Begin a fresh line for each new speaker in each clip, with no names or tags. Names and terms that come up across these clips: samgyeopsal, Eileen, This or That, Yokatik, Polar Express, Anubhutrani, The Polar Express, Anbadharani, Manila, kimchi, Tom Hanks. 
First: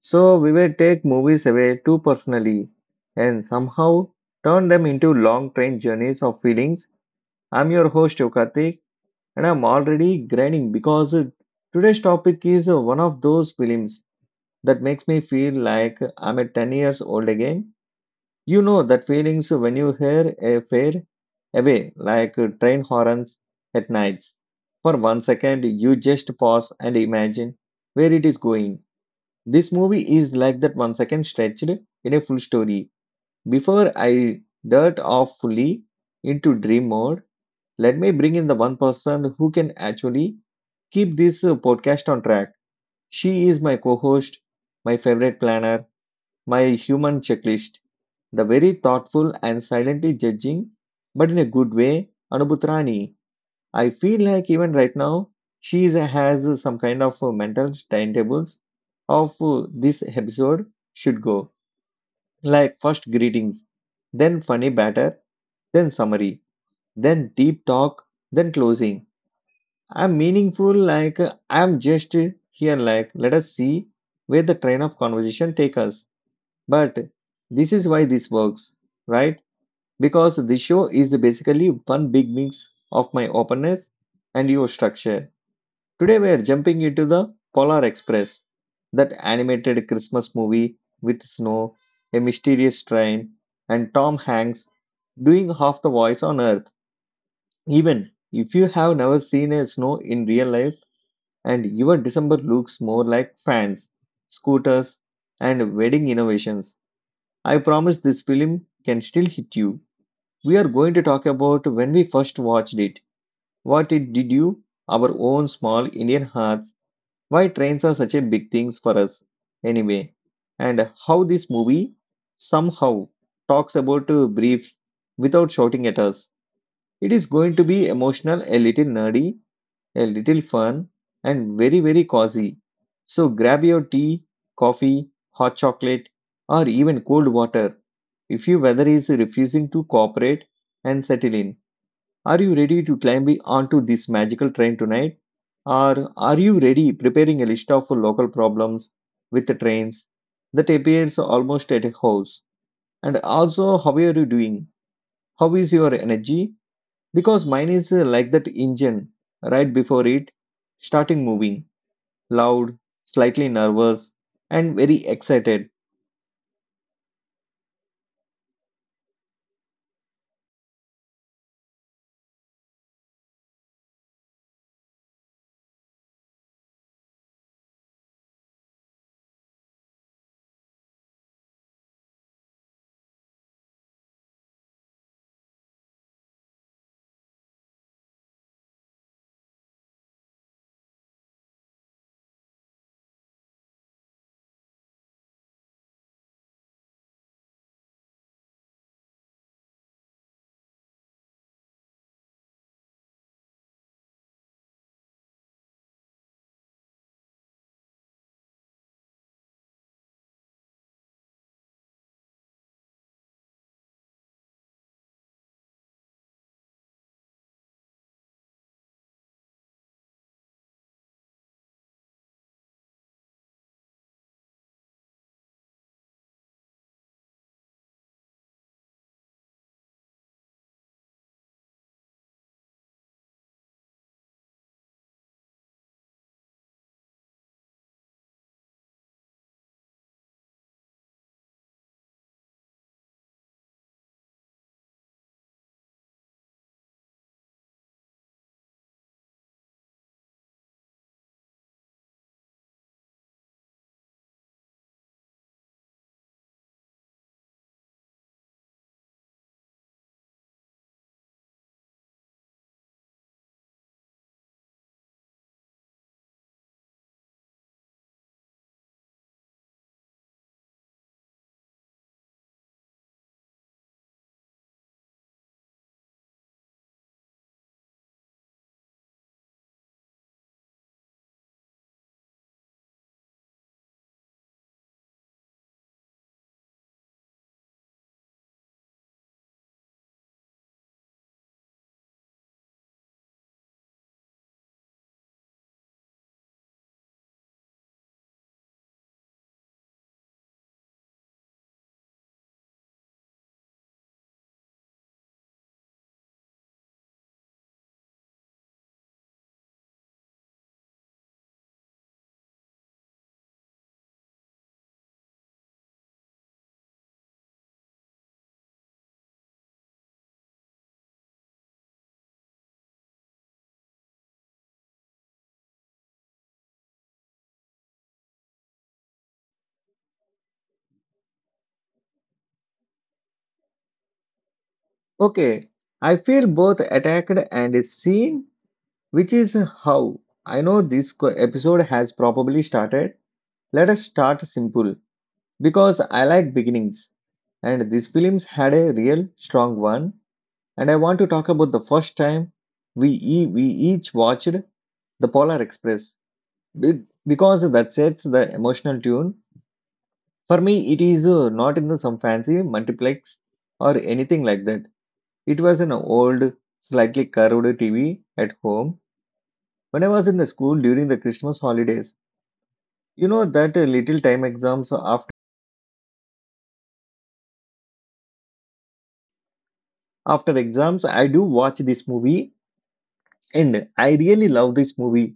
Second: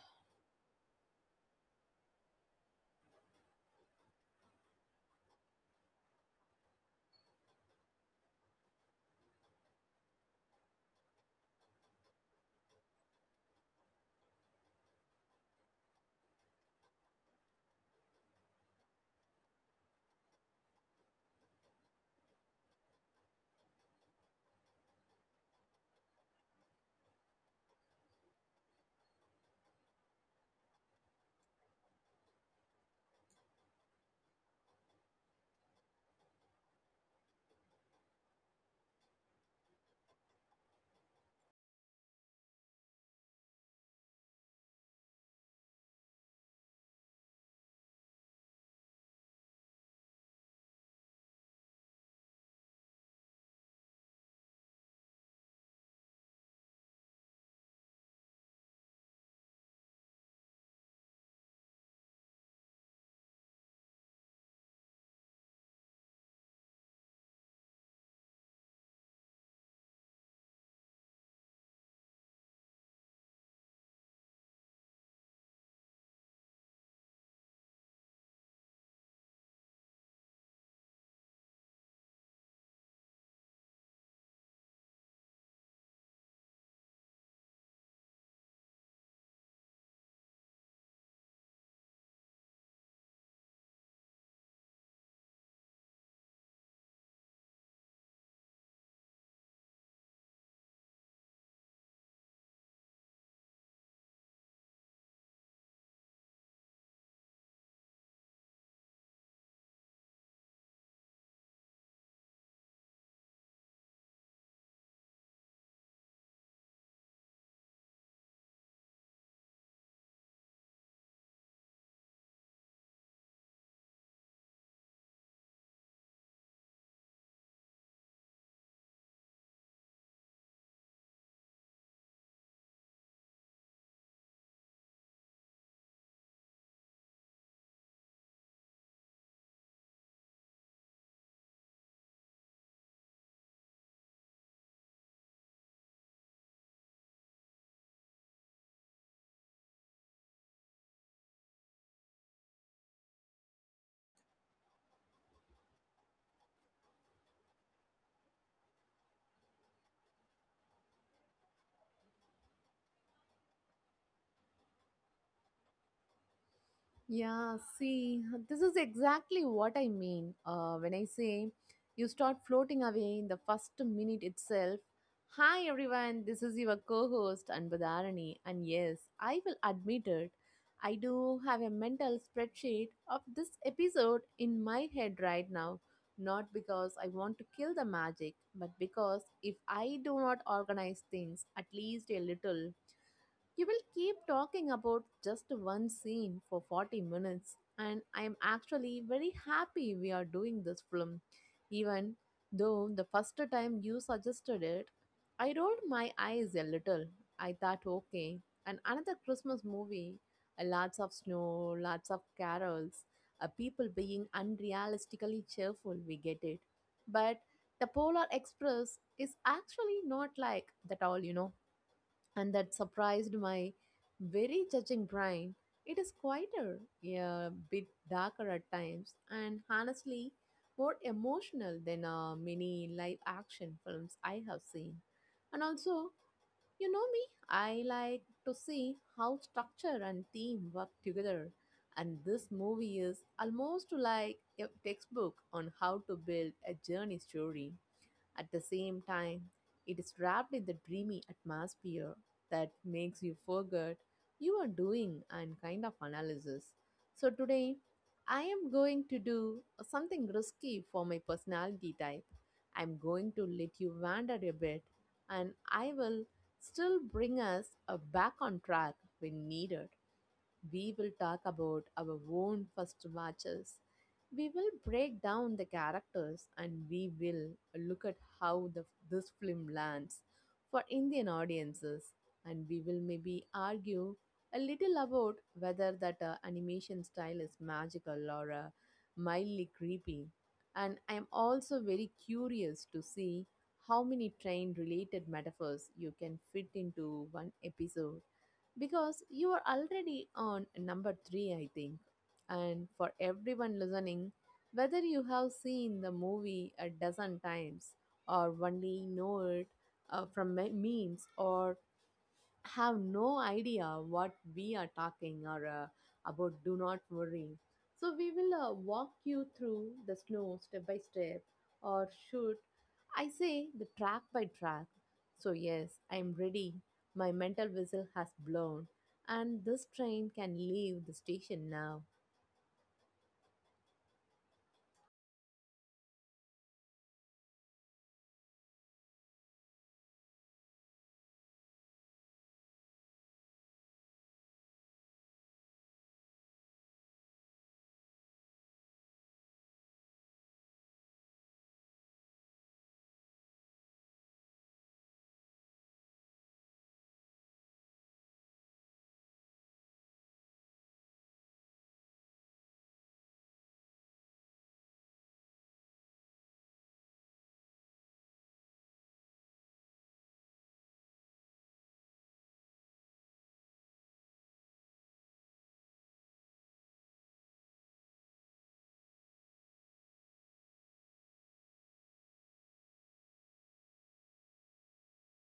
So, we will take movies away too personally and somehow turn them into long train journeys of feelings. I'm your host, Yokatik, and I'm already grinding because today's topic is one of those films that makes me feel like I'm a 10 years old again. You know that feelings when you hear a fade away like train horns at nights. For 1 second, you just pause and imagine where it is going. This movie is like that 1 second stretched in a full story. Before I dart off fully into dream mode, let me bring in the one person who can actually keep this podcast on track. She is my co host, my favorite planner, my human checklist. The very thoughtful and silently judging, but in a good way, Anubhutrani. I feel like even right now, has some kind of mental timetables of this episode should go. Like first greetings, then funny batter, then summary, then deep talk, then closing. I'm meaningful, like I'm just here, like let us see where the train of conversation take us. But this is why this works, right? Because the show is basically one big mix of my openness and your structure. Today we are jumping into the Polar Express, that animated Christmas movie with snow, a mysterious train, and Tom Hanks doing half the voice on earth. Even if you have never seen a snow in real life and your December looks more like fans, scooters, and wedding innovations, I promise this film can still hit you. We are going to talk about when we first watched it, what it did you, our own small Indian hearts, why trains are such a big things for us anyway, and how this movie somehow talks about briefs without shouting at us. It is going to be emotional, a little nerdy, a little fun, and very, very cozy. So grab your tea, coffee, hot chocolate, or even cold water if your weather is refusing to cooperate and settle in. Are you ready to climb onto this magical train tonight? Or are you ready preparing a list of local problems with the trains that appears almost at a house? And also, how are you doing? How is your energy? Because mine is like that engine right before it starting moving, loud, slightly nervous, and very excited.
Yeah, see, this is exactly what I mean when I say you start floating away in the first minute itself. Hi, everyone, this is your co host, Anbadharani. And yes, I will admit it, I do have a mental spreadsheet of this episode in my head right now. Not because I want to kill the magic, but because if I do not organize things at least a little, you will keep talking about just one scene for 40 minutes, and I am actually very happy we are doing this film. Even though the first time you suggested it, I rolled my eyes a little. I thought, okay, and another Christmas movie, lots of snow, lots of carols, people being unrealistically cheerful, we get it. But the Polar Express is actually not like that all, and that surprised my very judging brain. It is quieter, a bit darker at times, and honestly, more emotional than many live action films I have seen. And also, you know me, I like to see how structure and theme work together. And this movie is almost like a textbook on how to build a journey story. At the same time, it is wrapped in the dreamy atmosphere that makes you forget you are doing and kind of analysis. So today, I am going to do something risky for my personality type. I'm going to let you wander a bit and I will still bring us back on track when needed. We will talk about our own first matches. We will break down the characters and we will look at how this film lands for Indian audiences. And we will maybe argue a little about whether that animation style is magical or mildly creepy. And I am also very curious to see how many train related metaphors you can fit into one episode because you are already on number 3, I think. And for everyone listening, whether you have seen the movie a dozen times or only know it from memes or have no idea what we are talking or about, do not worry. So we will walk you through the snow step by step, or should I say the track by track. So yes, I am ready, my mental whistle has blown, and this train can leave the station now.
Okay, I feel both attacked and seen, which is how I know this episode has probably started. Let us start simple because I like beginnings, and this film's had a real strong one. And I want to talk about the first time we each watched The Polar Express because that sets the emotional tune. For me, it is not in the some fancy multiplex or anything like that. It was an old, slightly curved TV at home when I was in the school during the Christmas holidays. You know that little time exams after exams, I do watch this movie and I really love this movie.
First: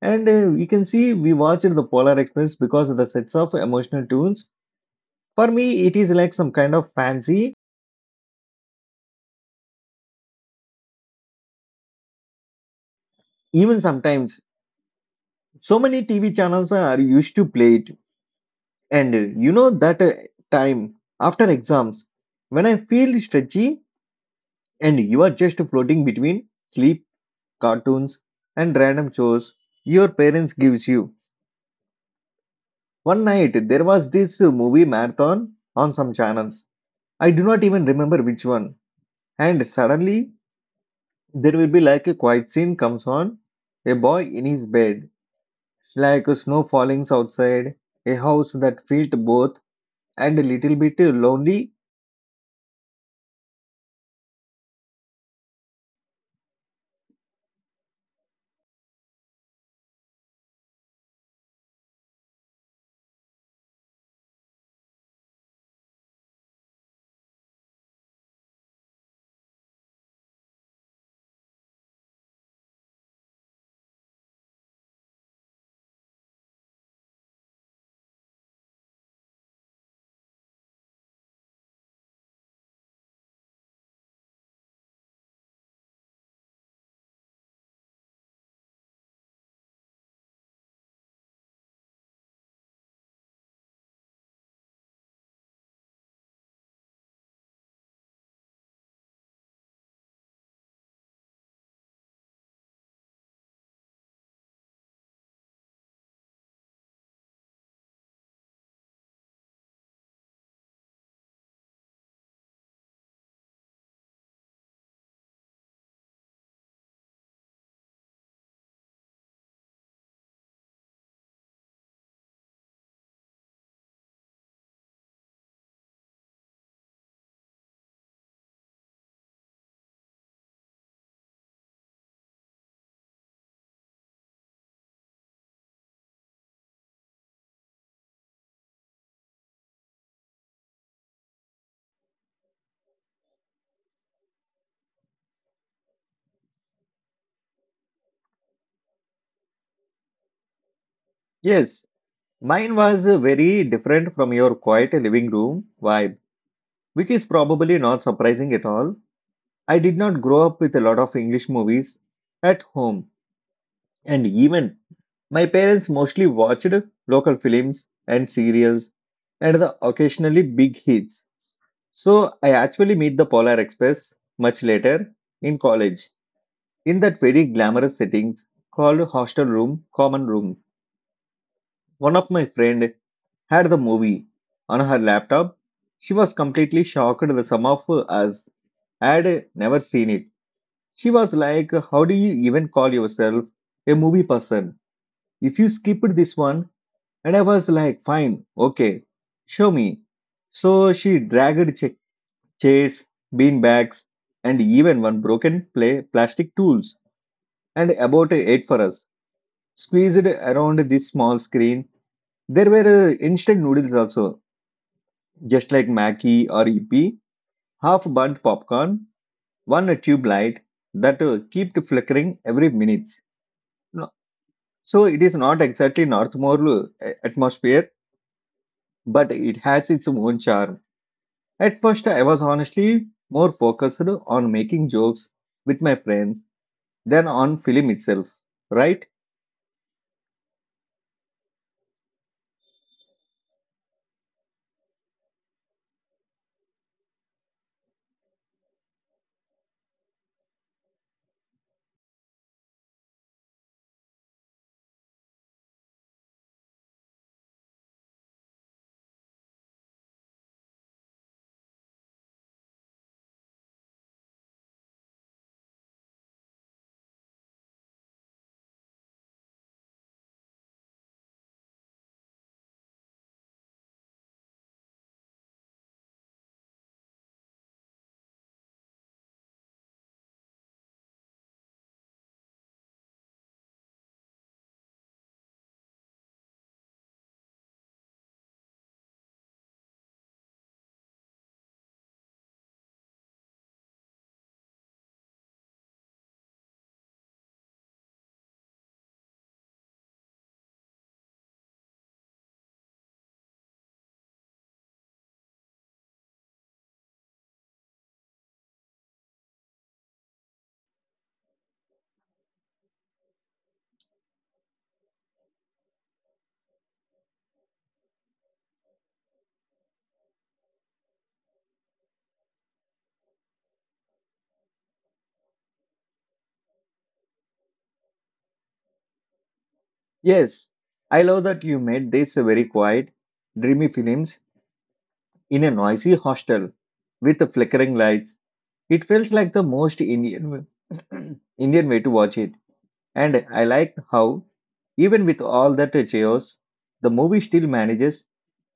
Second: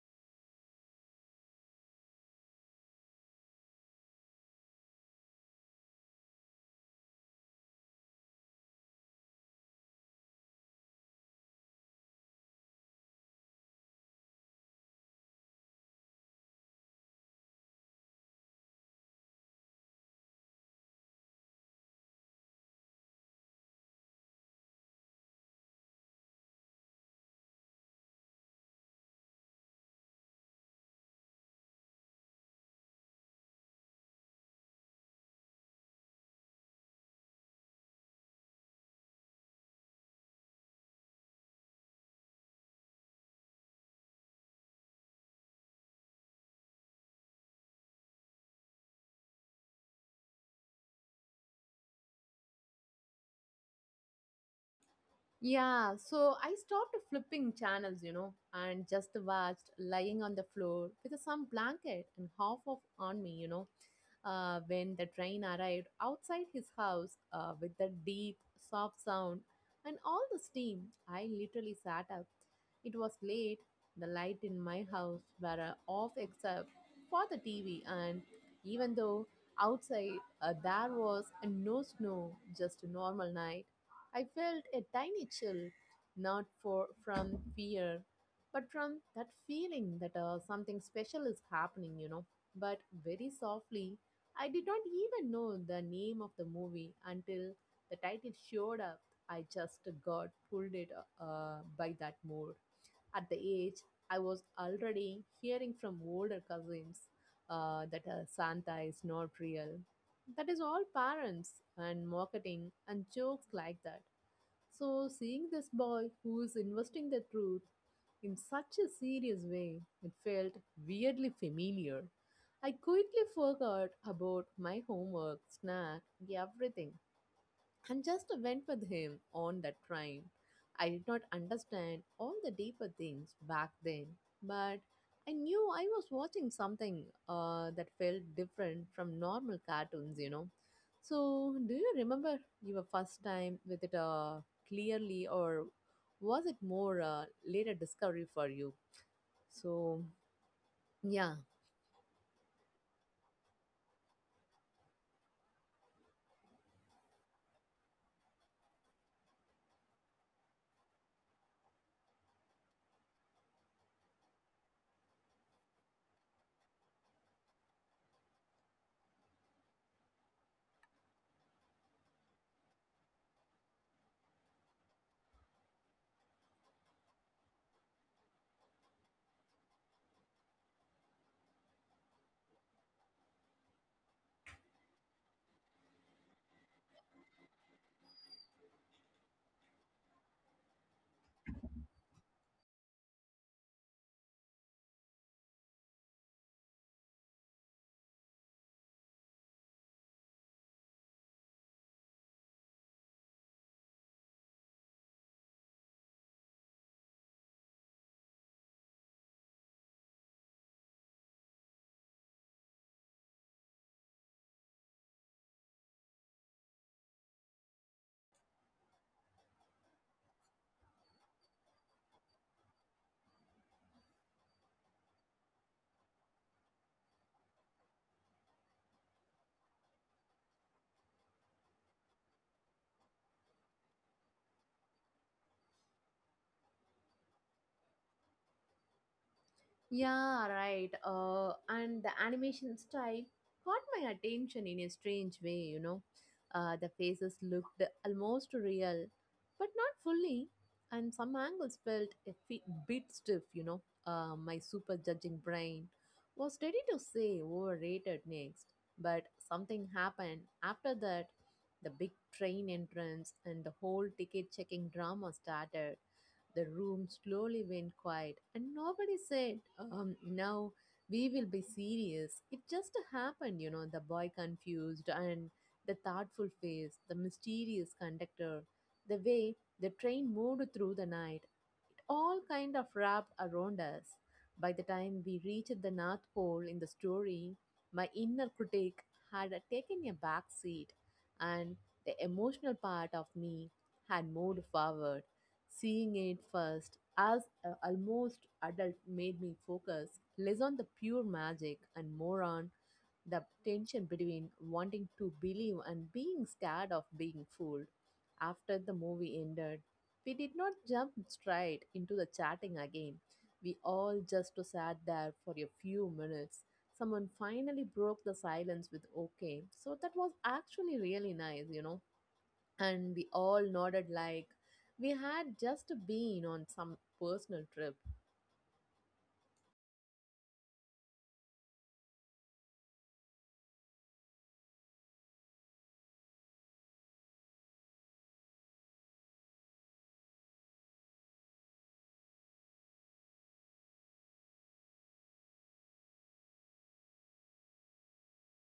And you can see we watched the Polar Express because of the sets of emotional tunes. For me, it is like some kind of fancy even sometimes so many tv channels are used to play it, and you know that time after exams when I feel stretchy, and you are just floating between sleep, cartoons, and random chores your parents gives you. One night there was this movie marathon on some channels, I do not even remember which one, and suddenly there will be like a quiet scene comes on, a boy in his bed, like a snow falling outside, a house that felt both and a little bit lonely.
Yeah, so I stopped flipping channels, you know, and just watched lying on the floor with some blanket and half of on me, you know. When the train arrived outside his house with the deep, soft sound and all the steam, I literally sat up. It was late. The light in my house were off except for the TV, and even though outside there was no snow, just a normal night. I felt a tiny chill, not for from fear, but from that feeling that something special is happening, you know. But very softly, I did not even know the name of the movie until the title showed up. I just got pulled it by that mood. At the age, I was already hearing from older cousins that Santa is not real. That is all parents and marketing and jokes like that. So, seeing this boy who is investing the truth in such a serious way, it felt weirdly familiar. I quickly forgot about my homework, snack, everything and just went with him on that train. I did not understand all the deeper things back then, but I knew I was watching something that felt different from normal cartoons, you know. So, do you remember your first time with it clearly, or was it more later discovery for you? So, yeah.
Yes, mine was very different from your quiet living room vibe, which is probably not surprising at all. I did not grow up with a lot of English movies at home, and even my parents mostly watched local films and serials and the occasionally big hits. So I actually meet the Polar Express much later in college in that very glamorous settings called hostel room, common room. One of my friend had the movie on her laptop. She was completely shocked. The some of us had never seen it. She was like, "How do you even call yourself a movie person if you skipped this one?" And I was like, "Fine, okay, show me." So she dragged chairs, bean bags, and even one broken play plastic tools and about eight for us. Squeezed around this small screen. There were instant noodles also. Just like Mackie or EP, half burnt popcorn, one tube light that kept flickering every minute. No, so it is not exactly Northmore atmosphere, but it has its own charm. At first, I was honestly more focused on making jokes with my friends than on film itself, right?
Yeah, right. And the animation style caught my attention in a strange way, you know. The faces looked almost real, but not fully, and some angles felt a bit stiff, you know. My super judging brain was ready to say overrated next, but something happened after that. The big train entrance and the whole ticket checking drama started, the room slowly went quiet, and nobody said, now we will be serious. It just happened, you know, the boy confused and the thoughtful face, the mysterious conductor, the way the train moved through the night, it all kind of wrapped around us. By the time we reached the North Pole in the story, my inner critic had taken a back seat and the emotional part of me had moved forward. Seeing it first as a almost adult made me focus less on the pure magic and more on the tension between wanting to believe and being scared of being fooled. After the movie ended, we did not jump straight into the chatting again. We all just sat there for a few minutes. Someone finally broke the silence with okay. So that was actually really nice, you know. And we all nodded like we had just been on some personal trip.
Yes, I love that you made this very quiet, dreamy films in a noisy hostel with flickering lights. It feels like the most Indian Indian way to watch it, and I liked how, even with all that chaos, the movie still manages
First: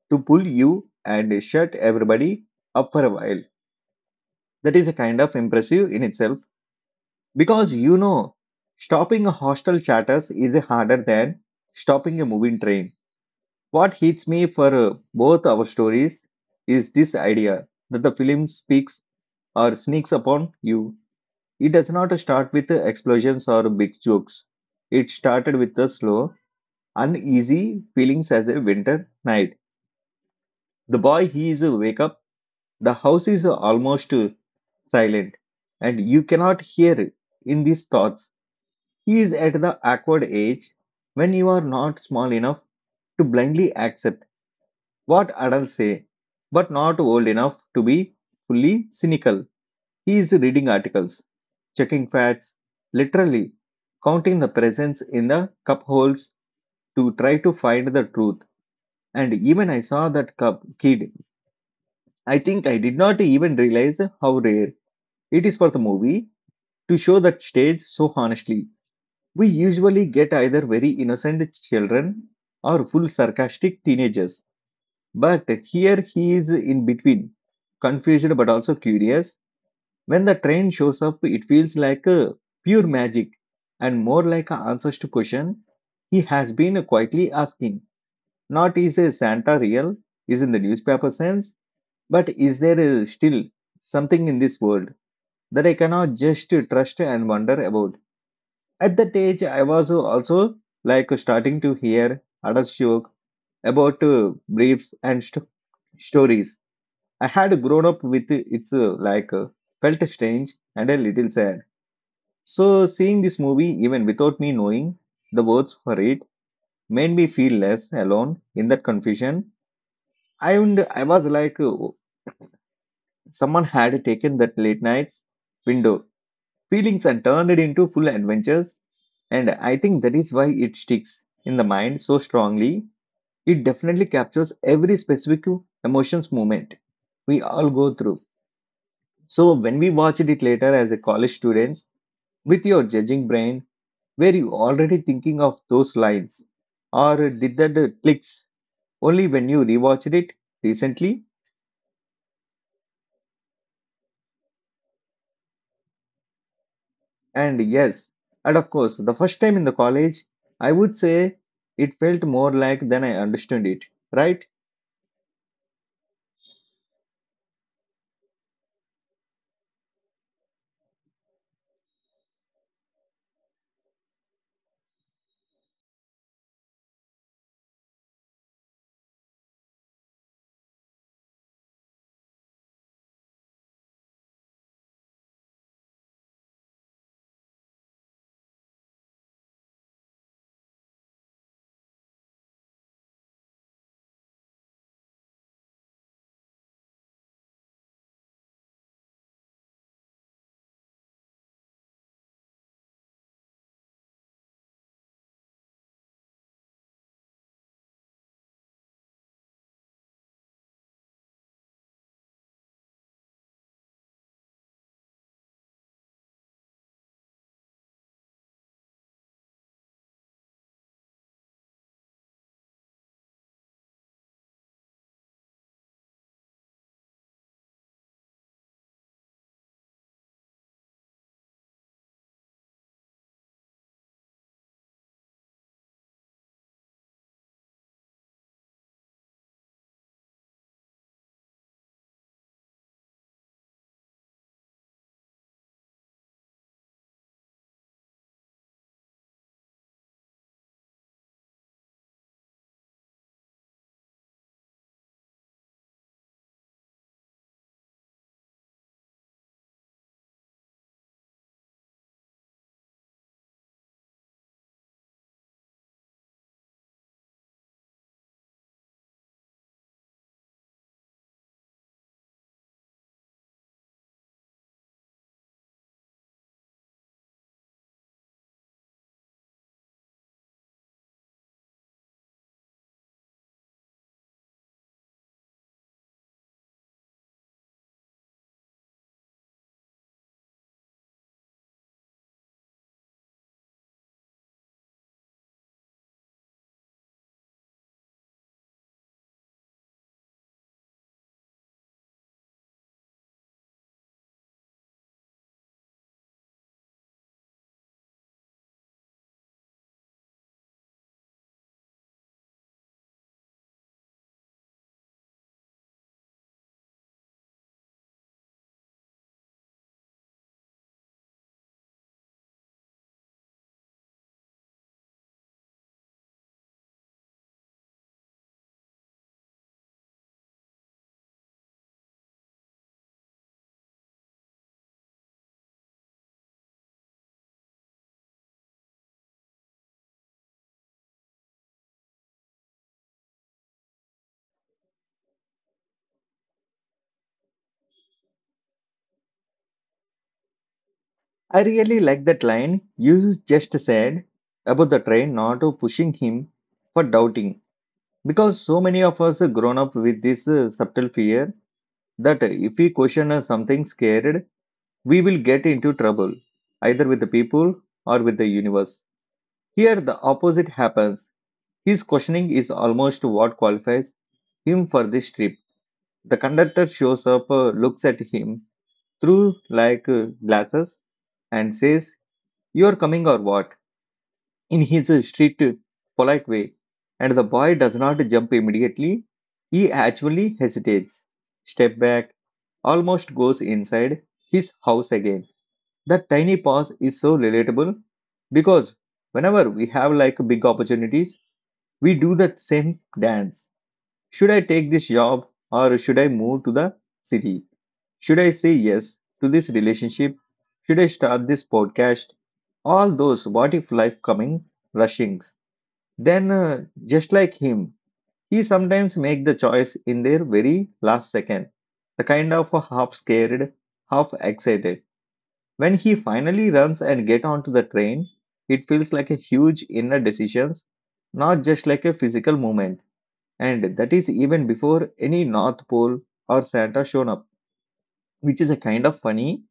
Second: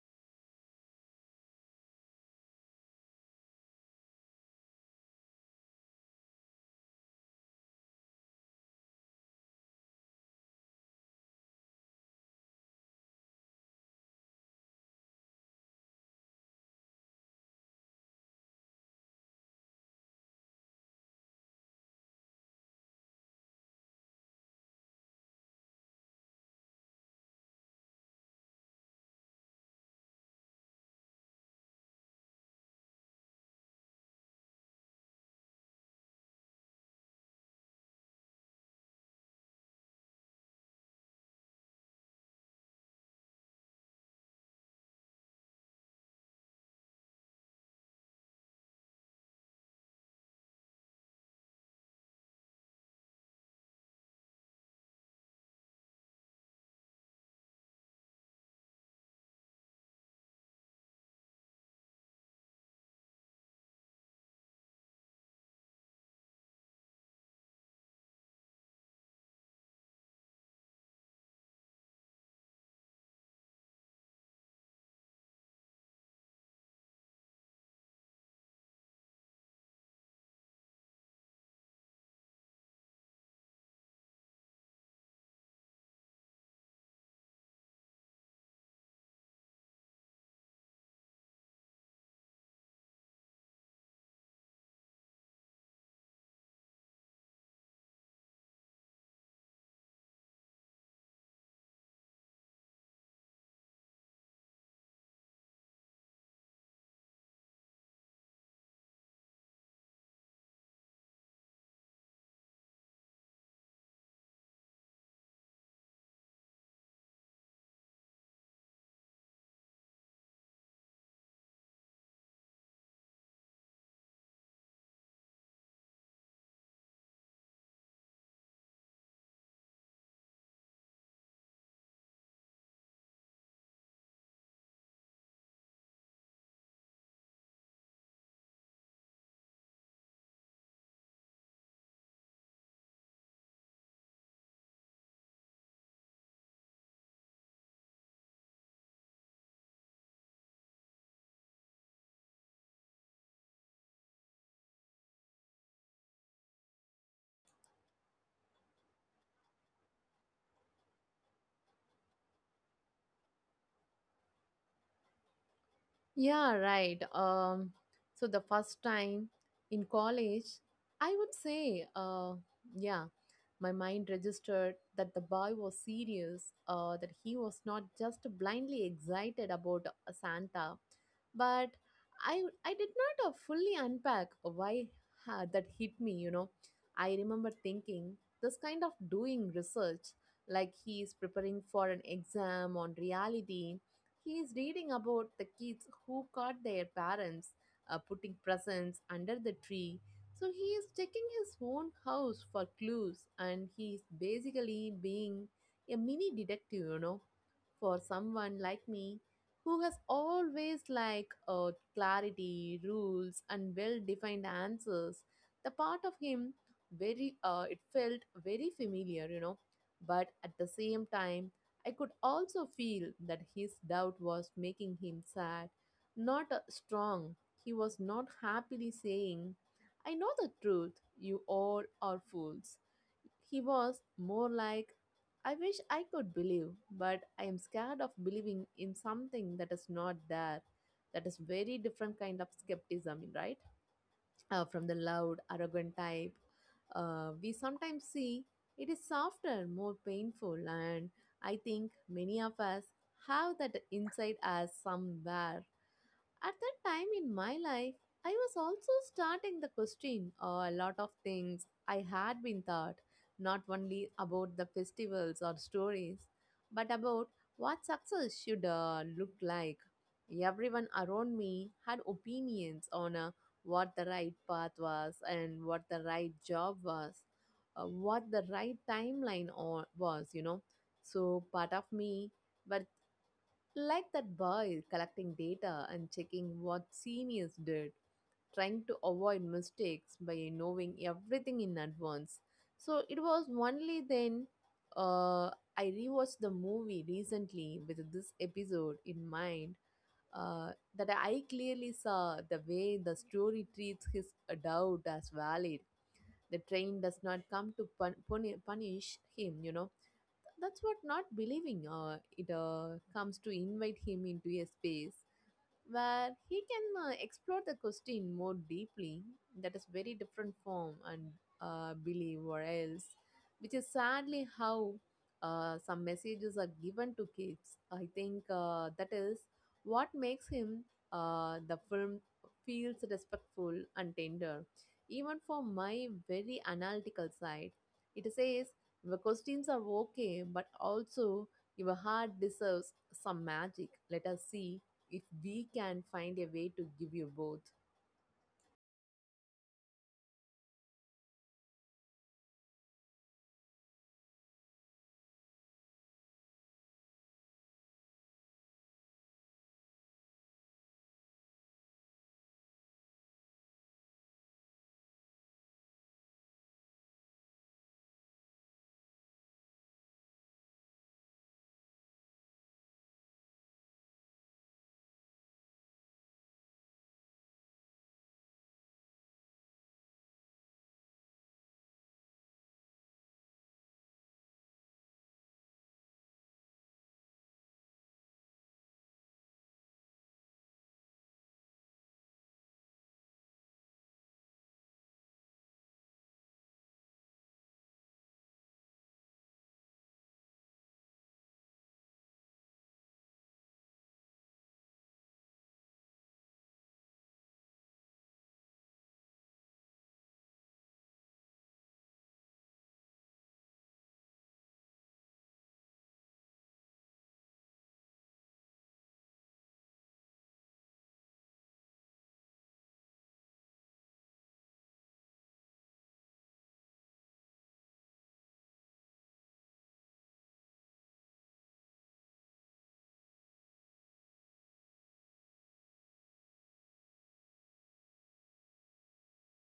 to pull you and shut everybody up for a while. That is a kind of impressive in itself because you know, stopping a hostile chatters is harder than stopping a moving train. What hits me for both our stories is this idea that the film speaks or sneaks upon you. It does not start with explosions or big jokes. It started with the slow, uneasy feelings as a winter night. The boy he is wake up. The house is almost silent, and you cannot hear in these thoughts. He is at the awkward age when you are not small enough to blindly accept what adults say, but not old enough to be fully cynical. He is reading articles, checking facts, literally counting the presents in the cup holes to try to find the truth. And even I saw that cup kid. I think I did not even realize how rare it is for the movie to show that stage so honestly. We usually get either very innocent children or full sarcastic teenagers. But here he is in between, confused but also curious. When the train shows up, it feels like a pure magic and more like an answers to question he has been quietly asking. Not is a Santa real, is in the newspaper sense, but is there still something in this world that I cannot just trust and wonder about? At that age, I was also like starting to hear adult joke about briefs and stories. I had grown up with its like felt strange and a little sad, so, seeing this movie, even without me knowing the words for it, made me feel less alone in that confusion. And I was like, oh, someone had taken that late night's window feelings and turned it into full adventures. And I think that is why it sticks in the mind so strongly. It definitely captures every specific emotions moment we all go through. So, when we watched it later as a college students, with your judging brain, were you already thinking of those lines? Or did that clicks only when you rewatched it recently? And yes, and of course, the first time in the college, I would say it felt more like than I understood it, right?
Yeah, right. So the first time in college, I would say, yeah, my mind registered that the boy was serious, that he was not just blindly excited about Santa, but I I did not fully unpack why that hit me. You know, I remember thinking this kind of doing research, like he is preparing for an exam on reality. He is reading about the kids who caught their parents putting presents under the tree so he is checking his own house for clues and he's basically being a mini detective, you know, for someone like me who has always like clarity, rules and well-defined answers. The part of him very it felt very familiar, you know, but at the same time I could also feel that his doubt was making him sad, not strong. He was not happily saying I know the truth. You all are fools. He was more like, I wish I could believe, but I am scared of believing in something that is not there. That is very different kind of skepticism, right? From the loud, arrogant type we sometimes see. It is softer, more painful, and I think many of us have that inside us somewhere. At that time in my life, I was also starting the question a lot of things I had been taught, not only about the festivals or stories, but about what success should look like. Everyone around me had opinions on what the right path was and what the right job was, what the right timeline or was, you know. So part of me were like that boy collecting data and checking what seniors did, trying to avoid mistakes by knowing everything in advance. So it was only then uh, I rewatched the movie recently with this episode in mind uh, that I clearly saw the way the story treats his doubt as valid. The train does not come to punish him, you know, that's what not believing it comes to invite him into a space where he can explore the question more deeply. That is very different from and believe or else, which is sadly how some messages are given to kids, I think. That is what makes him the film feels respectful and tender even for my very analytical side. It says your questions are okay, but also your heart deserves some magic. Let us see if we can find a way to give you both.
I really like that line you just said about the train not pushing him for doubting. Because so many of us grown up with this subtle fear that if we question something scared, we will get into trouble, either with the people or with the universe. Here, the opposite happens. His questioning is almost what qualifies him for this trip. The conductor shows up, looks at him through like glasses, and says, "You are coming or what?" in his street polite way. And the boy does not jump immediately, he actually hesitates, step back, almost goes inside his house again. That tiny pause is so relatable because whenever we have like big opportunities, we do that same dance. Should I take this job or should I move to the city? Should I say yes to this relationship? Should I start this podcast? All those what if life coming rushings. Then, just like him, he sometimes make the choice in their very last second, the kind of a half scared, half excited. When he finally runs and get onto the train, it feels like a huge inner decisions, not just like a physical movement. And that is even before any North Pole or Santa shown up, which is a kind of funny.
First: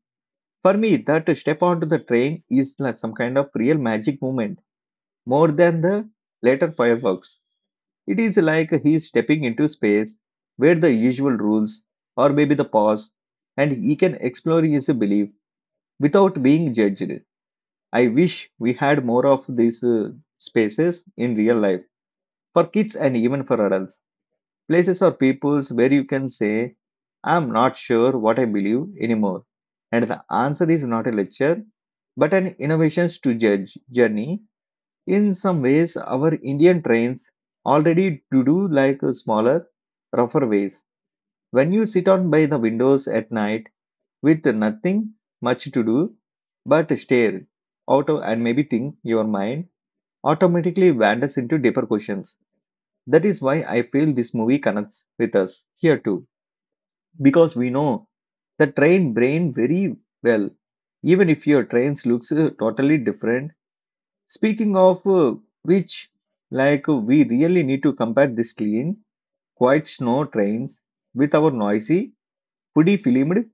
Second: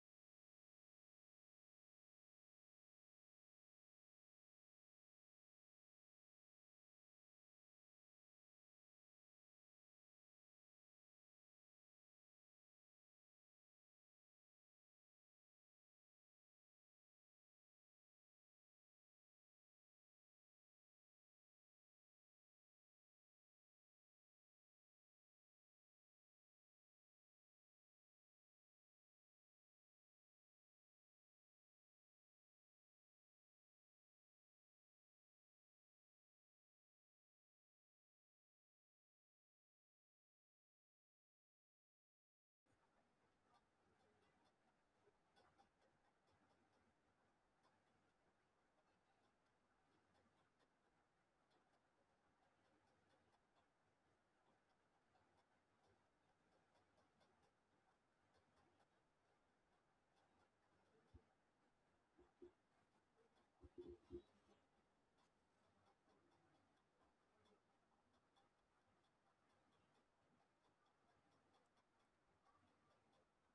For me, that to step onto the train is like some kind of real magic moment, more than the later fireworks. It is like he is stepping into space where the usual rules, or maybe the pause, and he can explore his belief without being judged. I wish we had more of these spaces in real life for kids and even for adults. Places or peoples where you can say, I'm not sure what I believe anymore. And the answer is not a lecture, but an innovations to judge journey. In some ways, our Indian trains already to do like a smaller, rougher ways. When you sit on by the windows at night with nothing much to do but stare out of and maybe think your mind automatically wanders into deeper questions. That is why I feel this movie connects with us here too, because we know the train brain very well, even if your trains looks totally different. Speaking of which, we really need to compare this clean, quiet snow trains with our noisy, foodie filmed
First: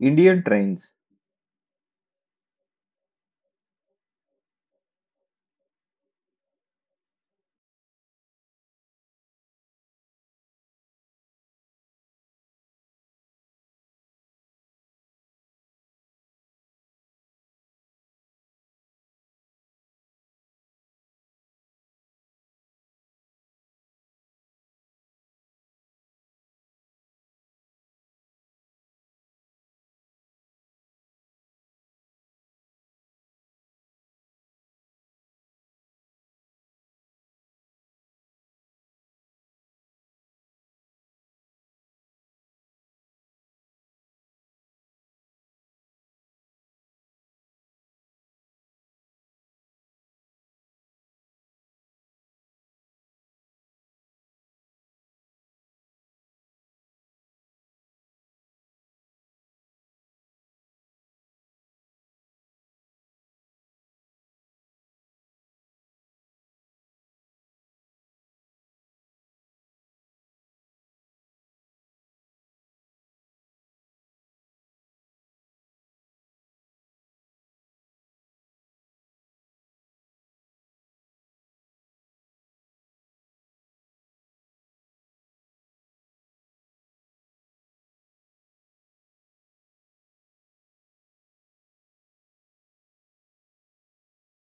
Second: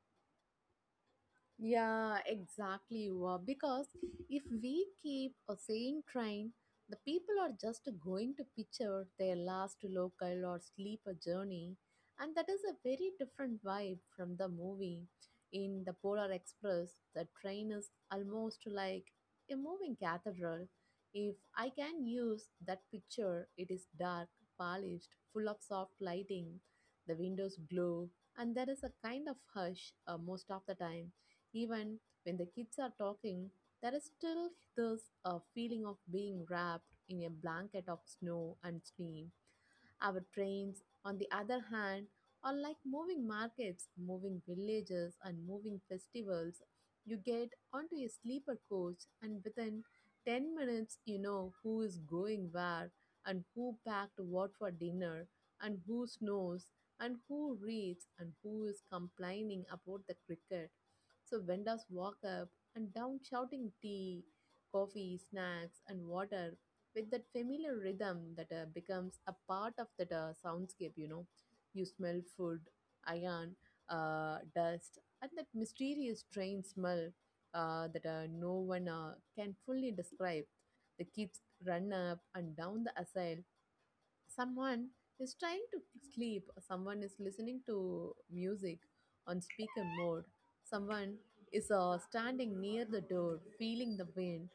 Indian trains.
Yeah, exactly. Wa. Because if we keep a same train, the people are just going to picture their last local or sleeper journey, and that is a very different vibe from the movie. In the Polar Express, the train is almost like a moving cathedral. If I can use that picture, it is dark, polished, full of soft lighting. The windows glow, and there is a kind of hush most of the time even when the kids are talking, there is still this feeling of being wrapped in a blanket of snow and steam. Our trains, on the other hand, are like moving markets, moving villages, and moving festivals. You get onto a sleeper coach, and within 10 minutes, you know who is going where, and who packed what for dinner, and who snores, and who reads, and who is complaining about the cricket. So vendors walk up and down shouting tea, coffee, snacks, and water with that familiar rhythm that becomes a part of that soundscape. You know, you smell food, iron, dust, and that mysterious train smell that no one can fully describe. The kids run up and down the aisle. Someone is trying to sleep. Someone is listening to music on speaker mode. Someone is standing near the door feeling the wind.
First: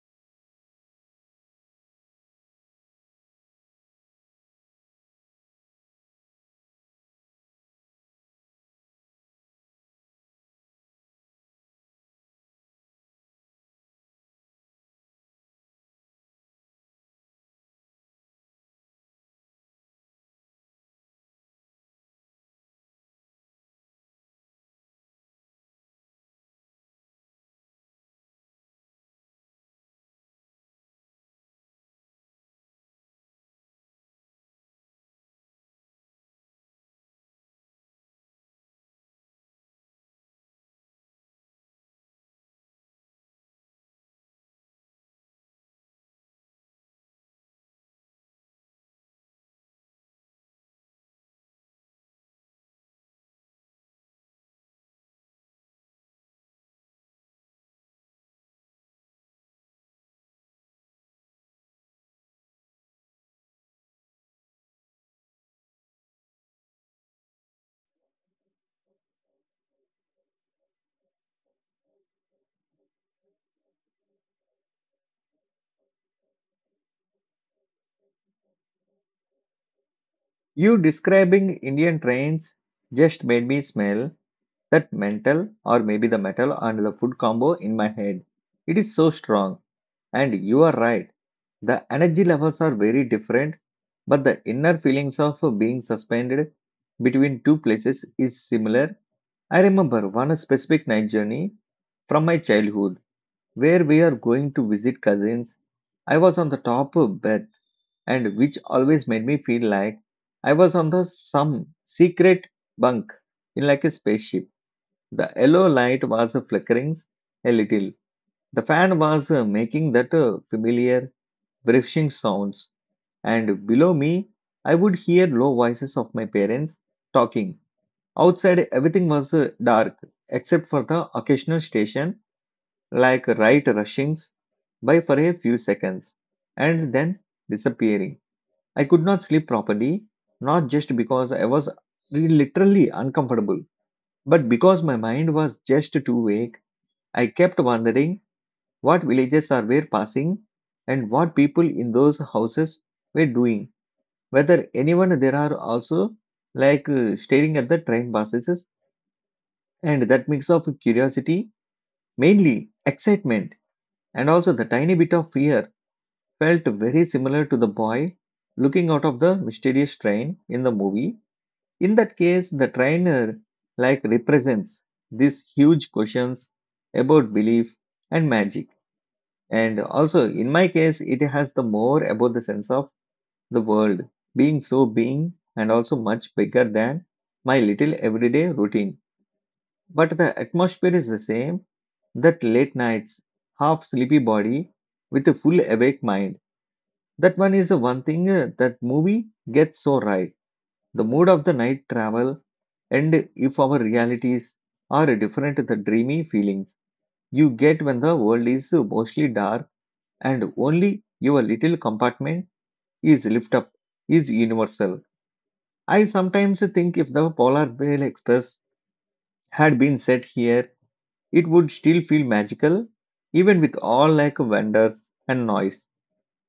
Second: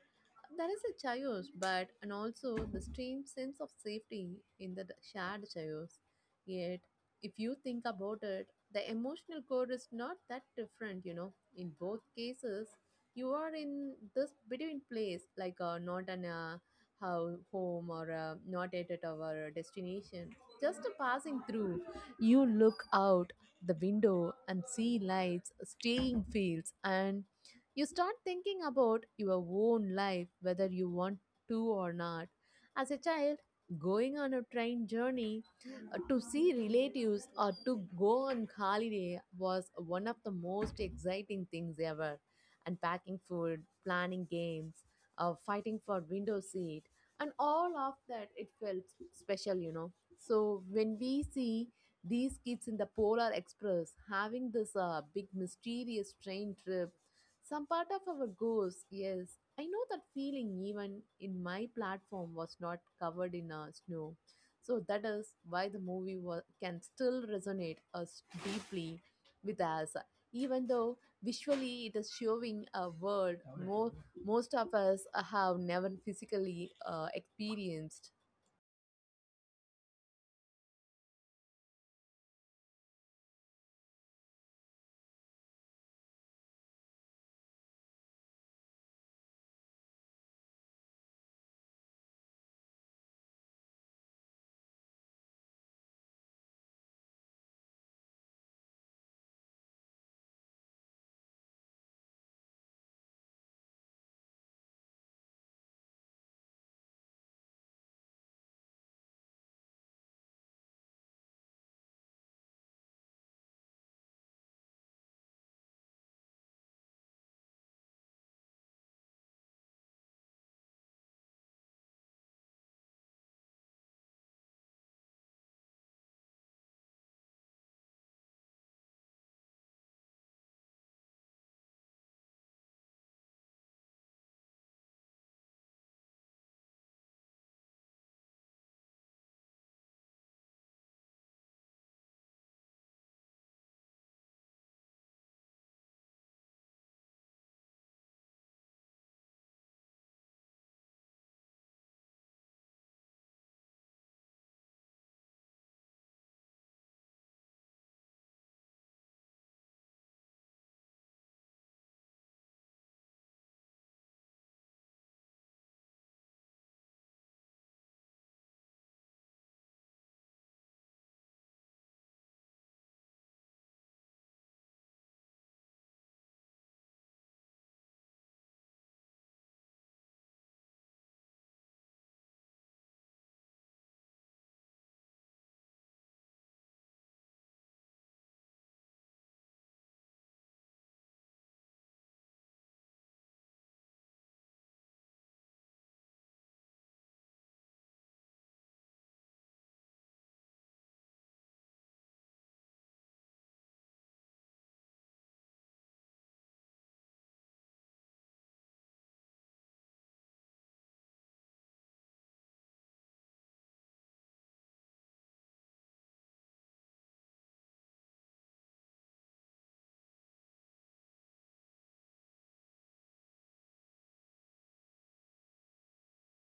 There is a chaos, but and also the strange sense of safety in the shared chaos. Yet, if you think about it, the emotional core is not that different, you know. In both cases, you are in this between place, like not an how home or not yet at our destination, just a passing through. You look out the window and see lights, staying fields, and you start thinking about your own life, whether you want to or not. As a child, going on a train journey to see relatives or to go on holiday was one of the most exciting things ever. Unpacking food, planning games, fighting for window seat, and all of that, it felt special, you know. So when we see these kids in the Polar Express having this big mysterious train trip, some part of our goes, yes. I know that feeling even in my platform was not covered in snow. So that is why the movie can still resonate us deeply with us. Even though visually it is showing a world more most of us have never physically experienced.
You describing Indian trains just made me smell that mental or maybe the metal and the food combo in my head. It is so strong. And you are right. The energy levels are very different, but the inner feelings of being suspended between two places is similar. I remember one specific night journey from my childhood where we are going to visit cousins. I was on the top of bed, and which always made me feel like I was on the some secret bunk in like a spaceship. The yellow light was flickering a little. The fan was making that familiar brushing sounds, and below me, I would hear low voices of my parents talking. Outside, everything was dark except for the occasional station, like right rushings by for a few seconds and then disappearing. I could not sleep properly, not just because I was really literally uncomfortable, but because my mind was just too vague. I kept wondering what villages I were passing and what people in those houses were doing, whether anyone there are also like staring at the train buses and that mix of curiosity, mainly excitement, and also the tiny bit of fear felt very similar to the boy looking out of the mysterious train in the movie. In that case, the trainer like represents these huge questions about belief and magic. And also, in my case, it has the more about the sense of the world being so being and also much bigger than my little everyday routine. But the atmosphere is the same that late nights, half sleepy body with a full awake mind that one is the one thing that movie gets so right. The mood of the night travel, and if our realities are different, the dreamy feelings you get when the world is mostly dark and only your little compartment is lift up is universal. I sometimes think if the Polar Bear Express had been set here, it would still feel magical, even with all like wonders and noise,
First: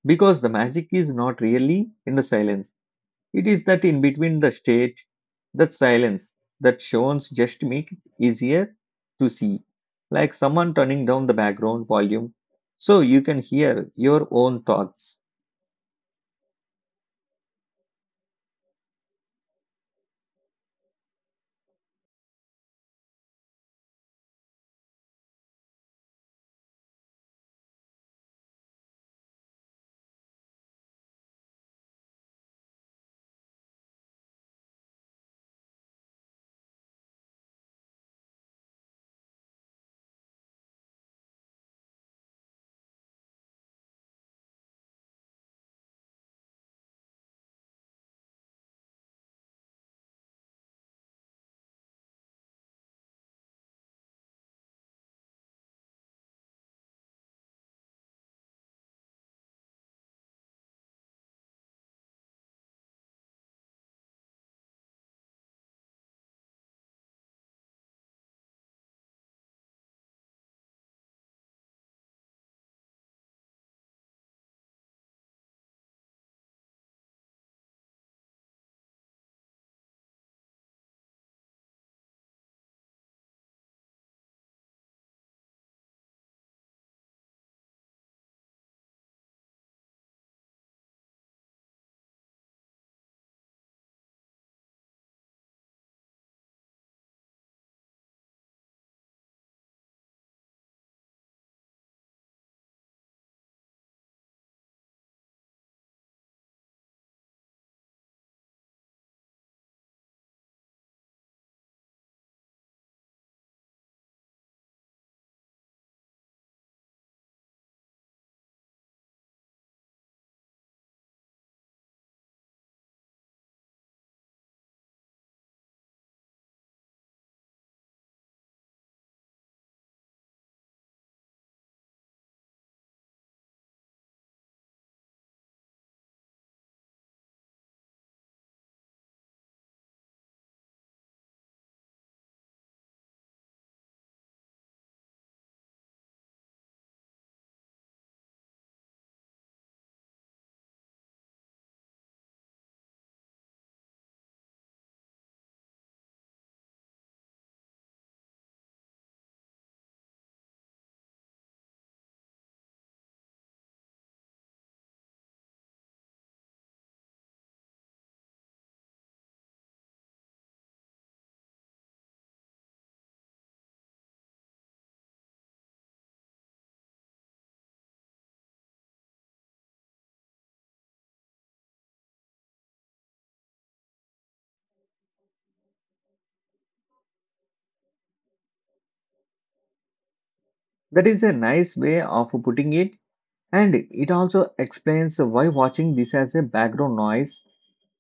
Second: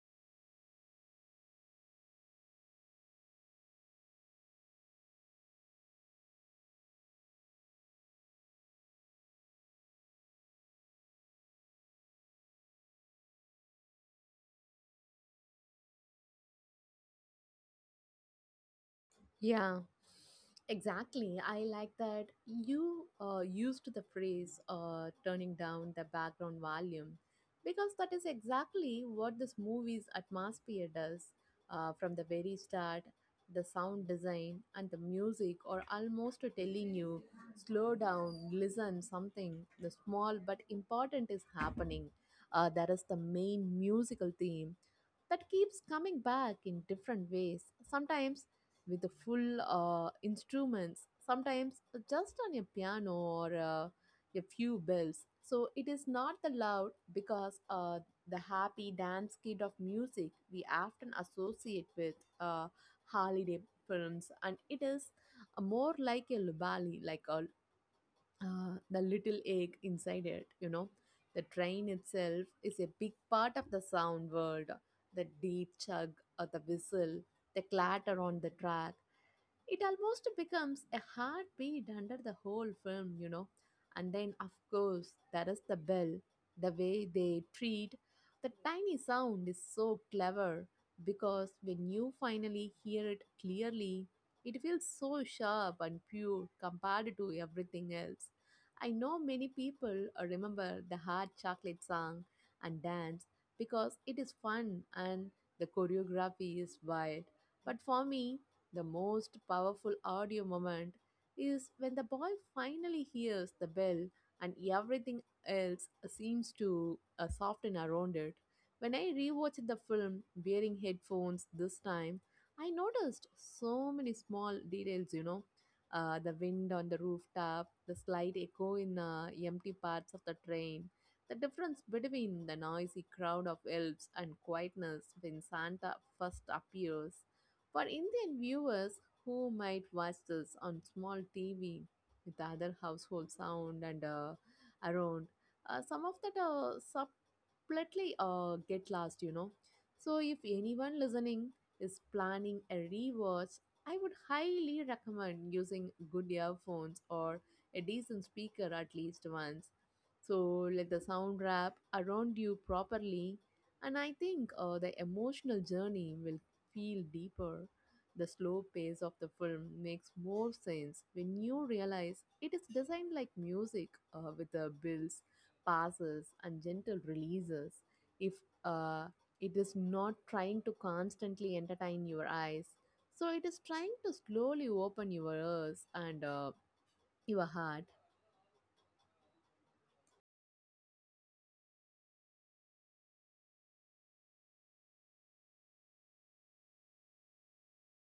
because the magic is not really in the silence. It is that in between the state, that silence, that shows just make it easier to see, like someone turning down the background volume so you can hear your own thoughts.
Yeah, exactly. I like that you used the phrase turning down the background volume because that is exactly what this movie's atmosphere does from the very start. The sound design and the music are almost telling you slow down, listen, something the small but important is happening. That is the main musical theme that keeps coming back in different ways. Sometimes with the full instruments, sometimes just on a piano or a few bells. So it is not the loud because the happy dance kid of music we often associate with holiday films, and it is more like a lullaby, like a the little egg inside it. You know, the train itself is a big part of the sound world, the deep chug or the whistle, the clatter on the track. It almost becomes a heartbeat under the whole film, you know. And then, of course, there is the bell. The way they treat the tiny sound is so clever because when you finally hear it clearly, it feels so sharp and pure compared to everything else. I know many people remember the hard chocolate song and dance because it is fun and the choreography is wild. But for me, the most powerful audio moment is when the boy finally hears the bell and everything else seems to soften around it. When I rewatched the film wearing headphones this time, I noticed so many small details, you know. The wind on the rooftop, the slight echo in empty parts of the train, the difference between the noisy crowd of elves and quietness when Santa first appears. For Indian viewers who might watch this on small TV with other household sound and around, some of that subtly get lost, you know. So if anyone listening is planning a rewatch, I would highly recommend using good earphones or a decent speaker at least once. So let the sound wrap around you properly, and I think the emotional journey will feel deeper. The slow pace of the film makes more sense when you realize it is designed like music with the builds, passes, and gentle releases. If uh, it is not trying to constantly entertain your eyes, so it is trying to slowly open your ears and your heart.
That is a nice way of putting it, and it also explains why watching this as a background noise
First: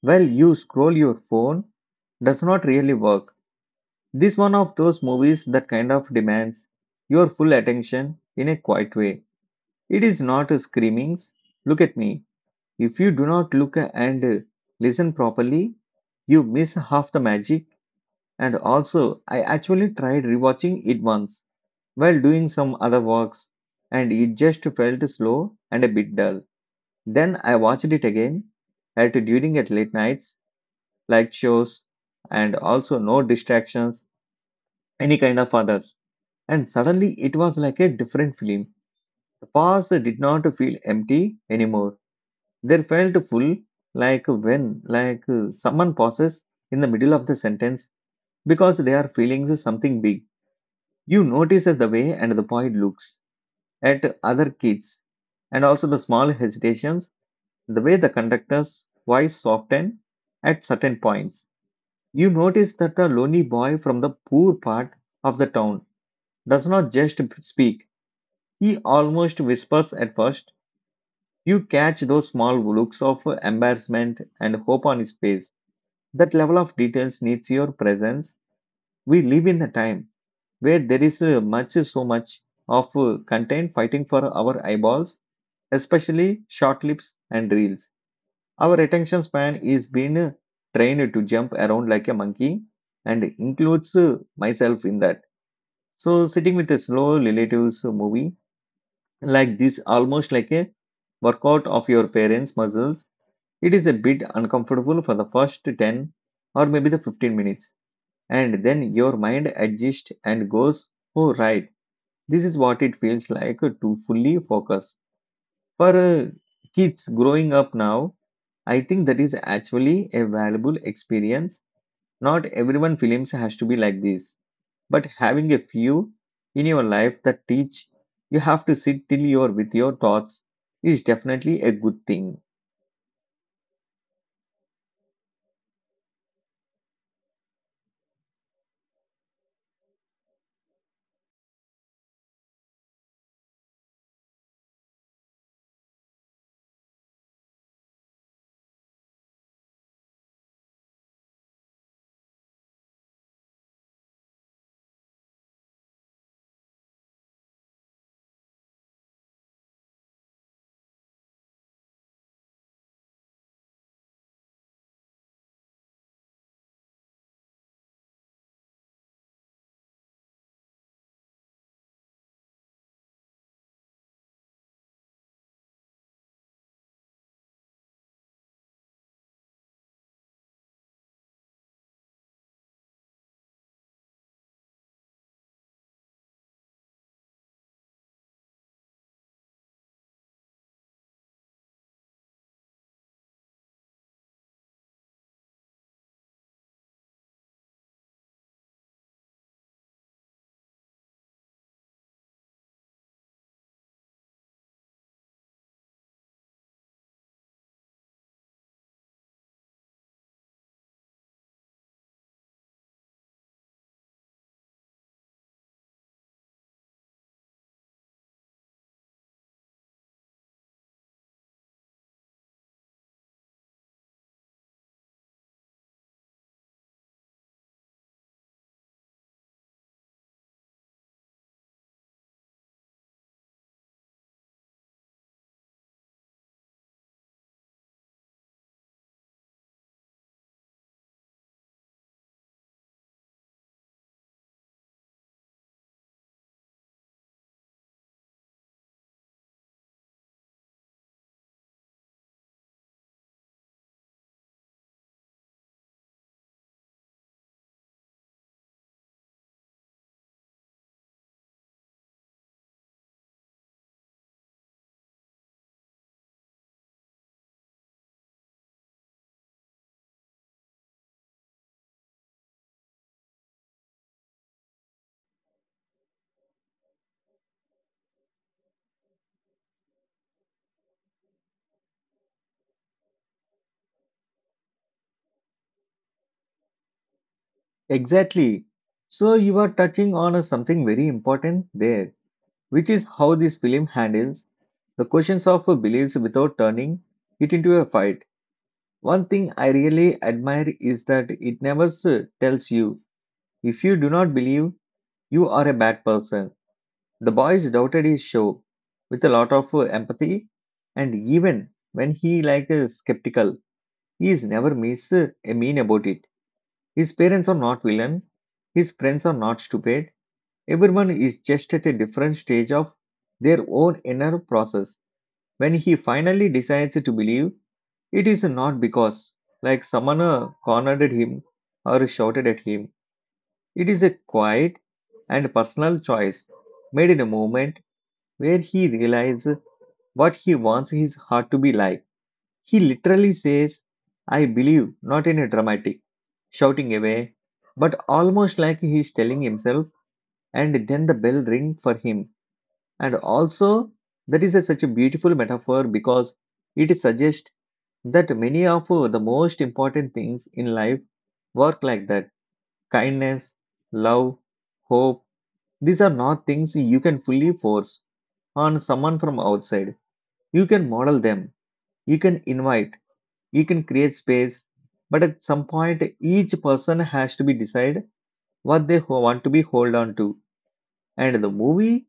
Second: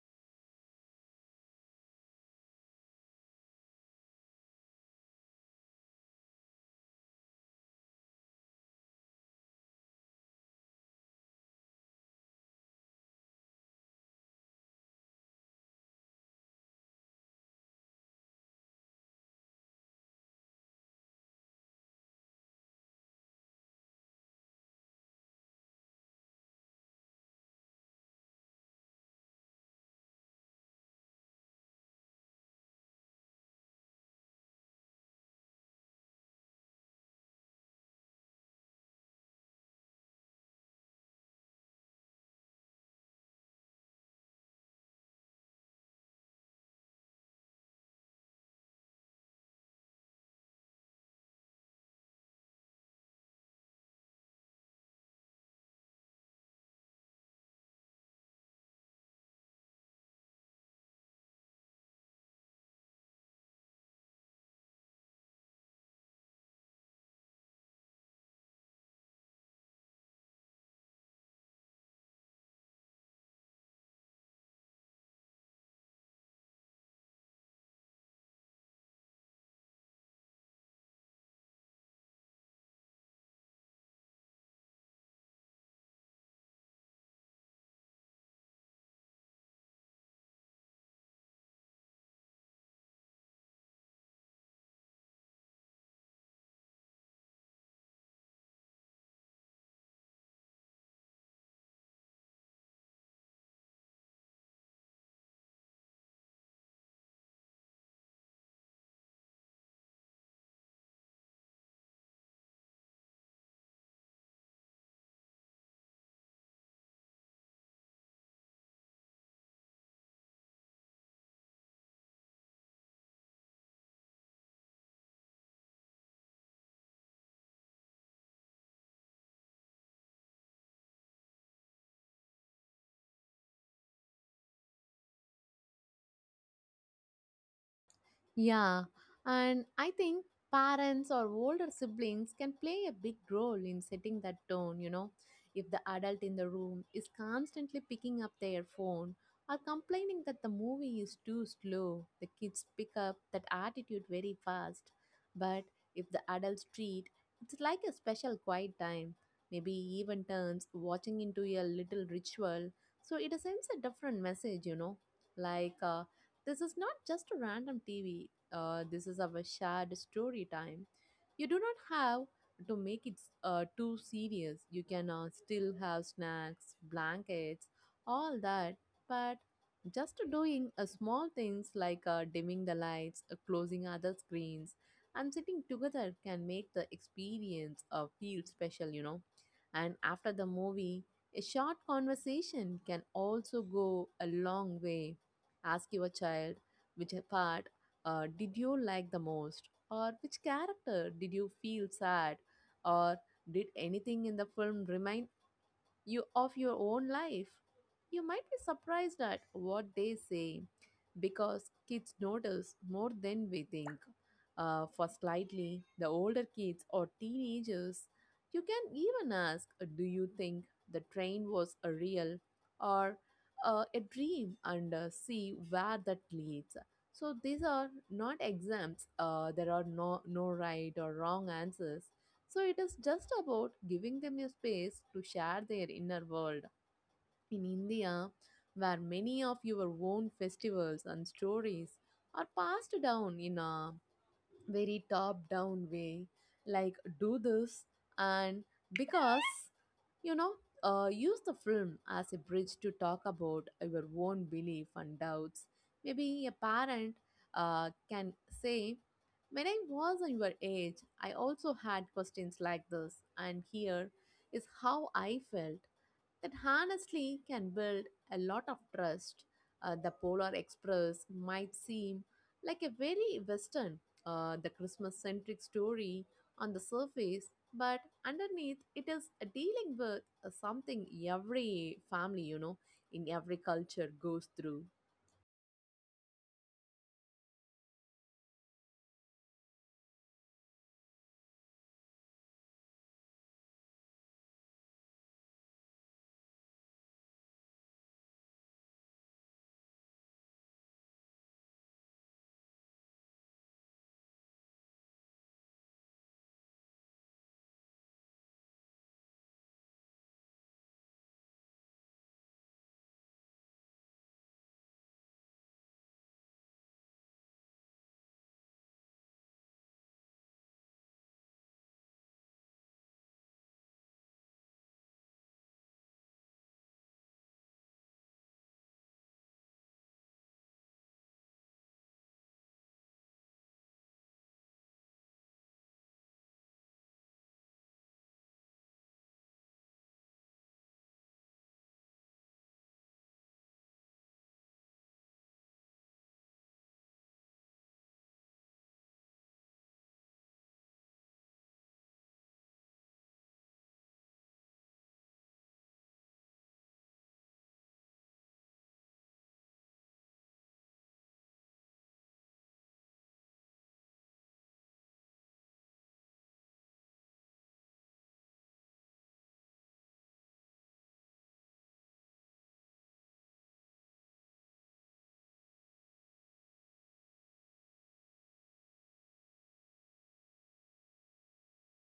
while you scroll your phone does not really work. This one of those movies that kind of demands your full attention in a quiet way. It is not screamings, look at me. If you do not look and listen properly, you miss half the magic. And also, I actually tried rewatching it once while doing some other works, and it just felt slow and a bit dull. Then I watched it again at during at late nights, like shows, and also no distractions, any kind of others. And suddenly it was like a different film. The past did not feel empty anymore. There felt full, like when, someone pauses in the middle of the sentence because they are feeling something big. You notice the way and the boy looks at other kids, and also the small hesitations, the way the conductor's voice softened at certain points. You notice that the lonely boy from the poor part of the town does not just speak, he almost whispers at first. You catch those small looks of embarrassment and hope on his face. That level of details needs your presence. We live in a time where there is much, so much of content fighting for our eyeballs, especially short clips and reels. Our attention span is being trained to jump around like a monkey and includes myself in that. So sitting with a slow relatives movie like this, almost like a workout of your parents' muscles, it is a bit uncomfortable for the first 10 or maybe the 15 minutes and then your mind adjusts and goes, oh, right, this is what it feels like to fully focus. For kids growing up now, I think that is actually a valuable experience. Not everyone films has to be like this, but having a few in your life that teach you have to sit till you're with your thoughts is definitely a good thing.
Yeah, and I think parents or older siblings can play a big role in setting that tone, you know. If the adult in the room is constantly picking up their phone or complaining that the movie is too slow, the kids pick up that attitude very fast. But if the adults treat it's like a special quiet time, maybe even turns watching into a little ritual, so it sends a different message, you know. Like, this is not just a random TV, this is our shared story time. You do not have to make it too serious. You can still have snacks, blankets, all that, but just doing small things like dimming the lights, closing other screens, and sitting together can make the experience feel special, you know. And after the movie, a short conversation can also go a long way. Ask your child which part did you like the most, or which character did you feel sad, or did anything in the film remind you of your own life? You might be surprised at what they say because kids notice more than we think. For slightly the older kids or teenagers, you can even ask, do you think the train was a real or a dream, and see where that leads. So these are not exams. There are no right or wrong answers, so it is just about giving them a space to share their inner world. In India, where many of your own festivals and stories are passed down in a very top down way, like do this and because, you know, use the film as a bridge to talk about your own belief and doubts. Maybe a parent can say, when I was on your age, I also had questions like this, and here is how I felt. That honestly can build a lot of trust. The Polar Express might seem like a very Western, the Christmas centric story on the surface, but underneath it is a dealing with something every family, you know, in every culture goes through.
Exactly. So you are touching on something very important there which is how this film handles the questions of beliefs without turning it into a fight. One thing I really admire is that it never tells you if you do not believe you are a bad person. The boys doubted his show with a lot of empathy, and even when he skeptical, he is never miss a mean about it. His parents are not villain, his friends are not stupid. Everyone is just at a different stage of their own inner process when he finally decides to believe, it is not because, like, someone cornered him or shouted at him. It is a quiet and personal choice made in a moment where he realizes what he wants his heart to be like. He literally says, I believe, not in a dramatic, shouting away, but almost like he is telling himself, and then the bell rings for him. And also, that is a, such a beautiful metaphor because it suggests that many of the most important things in life work like that, kindness, love, hope. These are not things you can fully force on someone from outside. You can model them, you can invite, you can create space, but at some point each person has to be decide what they want to be hold on to. And the movie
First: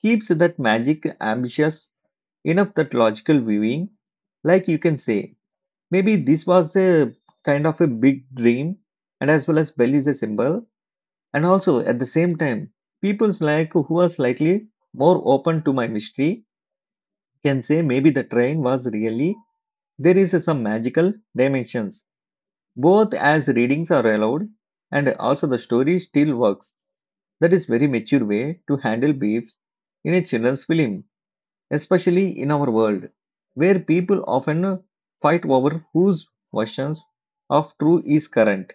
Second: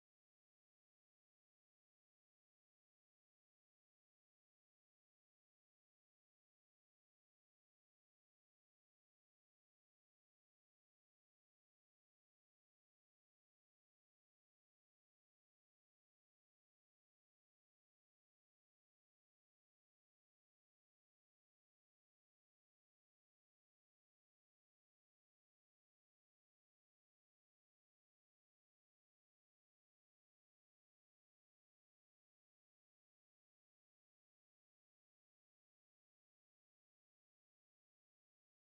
keeps that magic ambitious enough that logical viewing, like you can say, maybe this was a kind of a big dream, and as well as Bell is a symbol, and also at the same time, people's like who are slightly more open to my mystery can say maybe the train was really there is some magical dimensions. Both as readings are allowed, and also the story still works. That is very mature way to handle beefs in a children's film especially in our world where people often fight over whose versions of true is current.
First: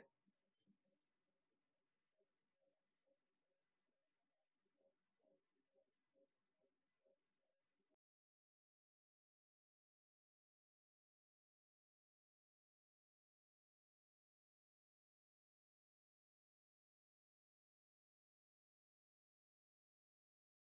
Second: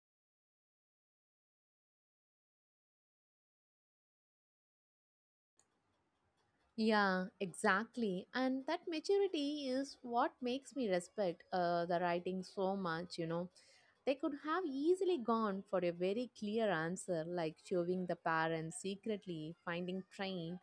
Yeah, exactly. And that maturity is what makes me respect the writing so much, you know. They could have easily gone for a very clear answer, like showing the parents secretly finding train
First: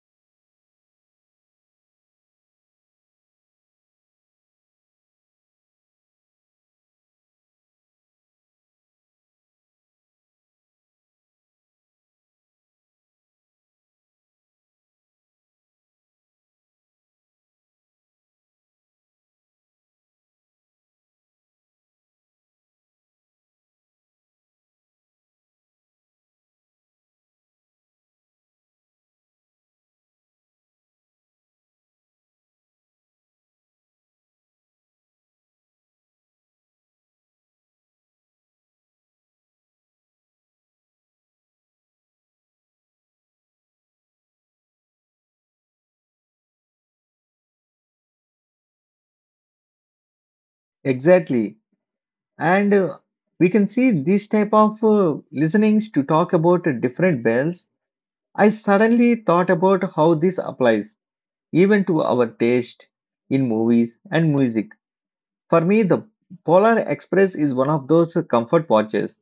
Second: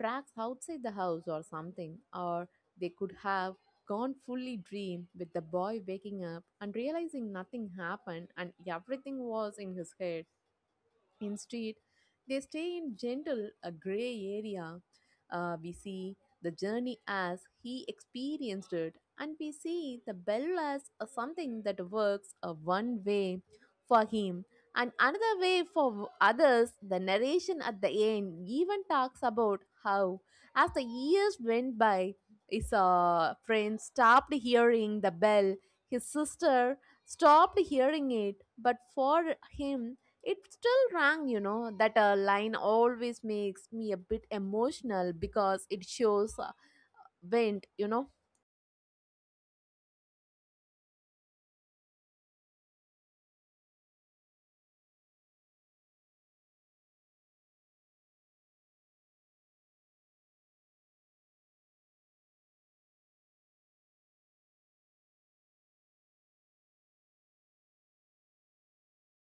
tracks outside the house or something. Or they could have gone fully dream with the boy waking up and realizing nothing happened and everything was in his head. Instead, they stay in gentle a gray area. We see the journey as he experienced it, and we see the bell as a something that works a one way for him and another way for others. The narration at the end even talks about how, as the years went by, his friend stopped hearing the bell. His sister stopped hearing it, but for him, it still rang, you know. That line always makes me a bit emotional because it shows wind, you know.
Exactly. And we can see this type of listenings to talk about different bells. I suddenly thought about how this applies even to our taste in movies and music. For me, the Polar Express is one of those comfort watches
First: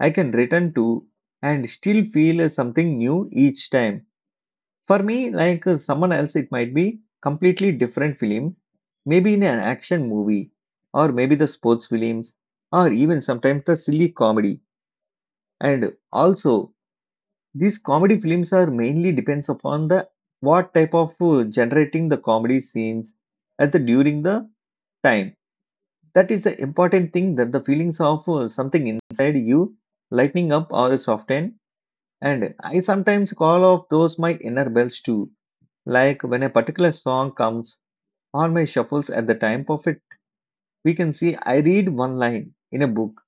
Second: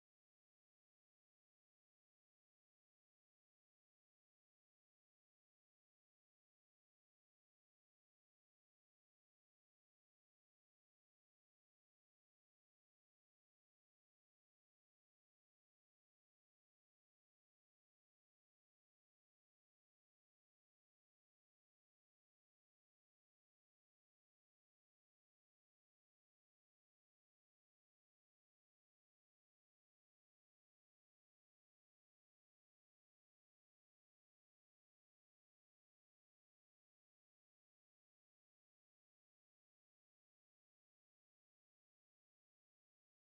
I can return to and still feel something new each time. For me, someone else, it might be completely different film, maybe in an action movie, or maybe the sports films, or even sometimes the silly comedy. And also, these comedy films are mainly depends upon the what type of generating the comedy scenes at the during the time. That is the important thing that the feelings of something inside you lightening up or soften. And I sometimes call off those my inner bells too. Like when a particular song comes on my shuffles at the time of it, we can see I read one line in a book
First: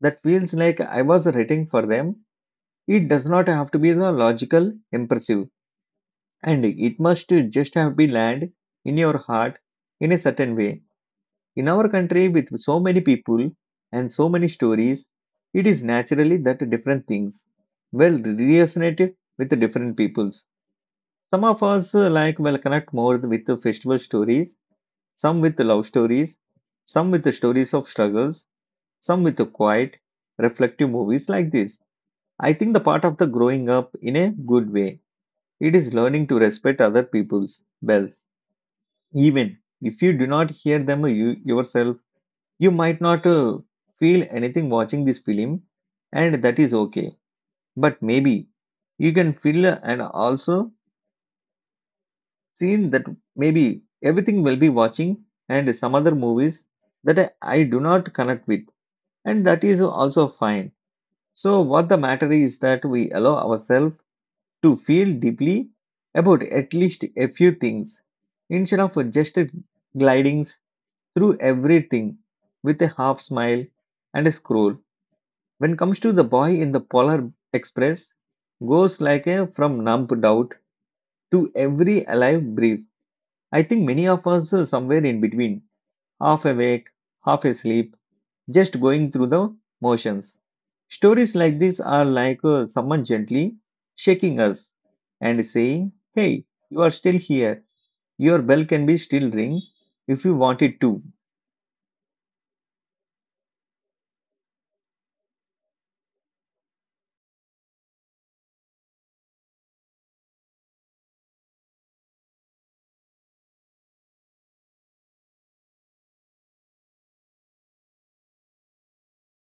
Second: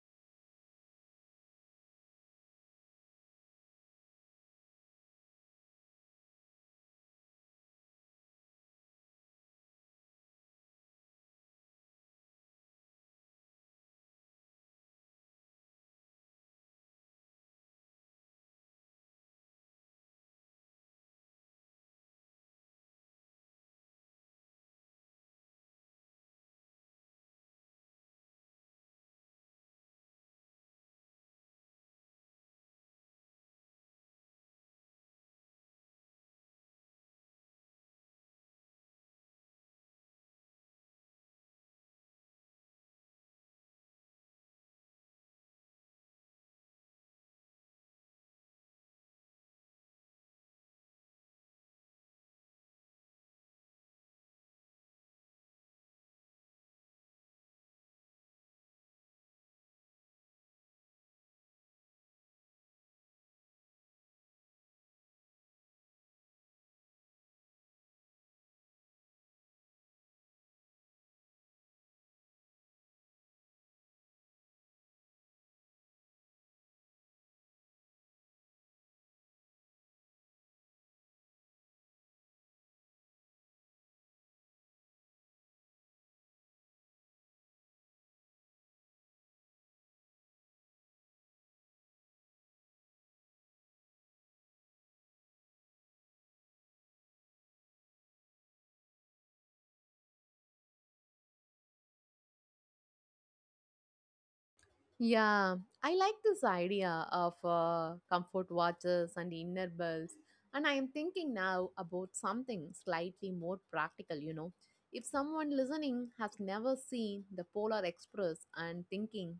that feels like I was writing for them. It does not have to be the logical, impressive, and it must just have been land in your heart in a certain way. In our country, with so many people and so many stories, it is naturally that different things will resonate with the different peoples. Some of us will connect more with the festival stories, some with love stories, some with the stories of struggles, some with the quiet, reflective movies like this. I think the part of the growing up in a good way. It is learning to respect other people's bells. Even if you do not hear them you, yourself, you might not feel anything watching this film, and that is okay. But maybe you can feel and also seen that maybe everything will be watching and some other movies that I do not connect with and that is also fine. So, what the matter is that we allow ourselves to feel deeply about at least a few things instead of just gliding through everything with a half smile and a scroll. When it comes to the boy in the Polar Express, goes like a from numb doubt to every alive brief. I think many of us are somewhere in between, half awake, half asleep, just going through the motions. Stories like this are like someone gently shaking us and saying, Hey, you are still here. Your bell can be still ring if you want it to.
Yeah, I like this idea of comfort watches and inner bells. And I am thinking now about something slightly more practical, you know. If someone listening has never seen the Polar Express and thinking,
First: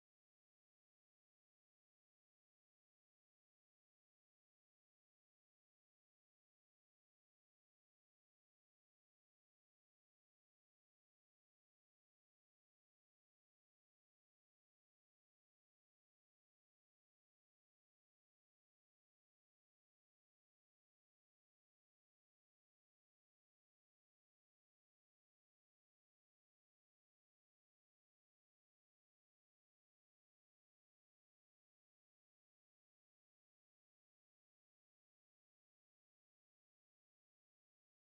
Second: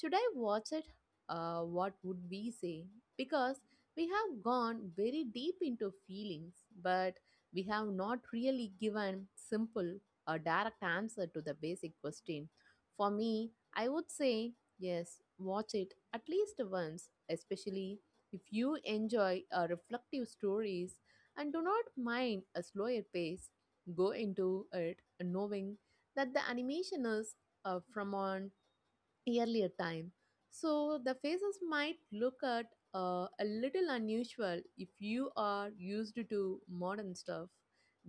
should I watch it? What would we say? Because we have gone very deep into feelings, but we have not really given simple or direct answer to the basic question. For me, I would say yes, watch it at least once, especially if you enjoy reflective stories and do not mind a slower pace. Go into it knowing that the animation is from on earlier time. So the faces might look at a little unusual if you are used to modern stuff.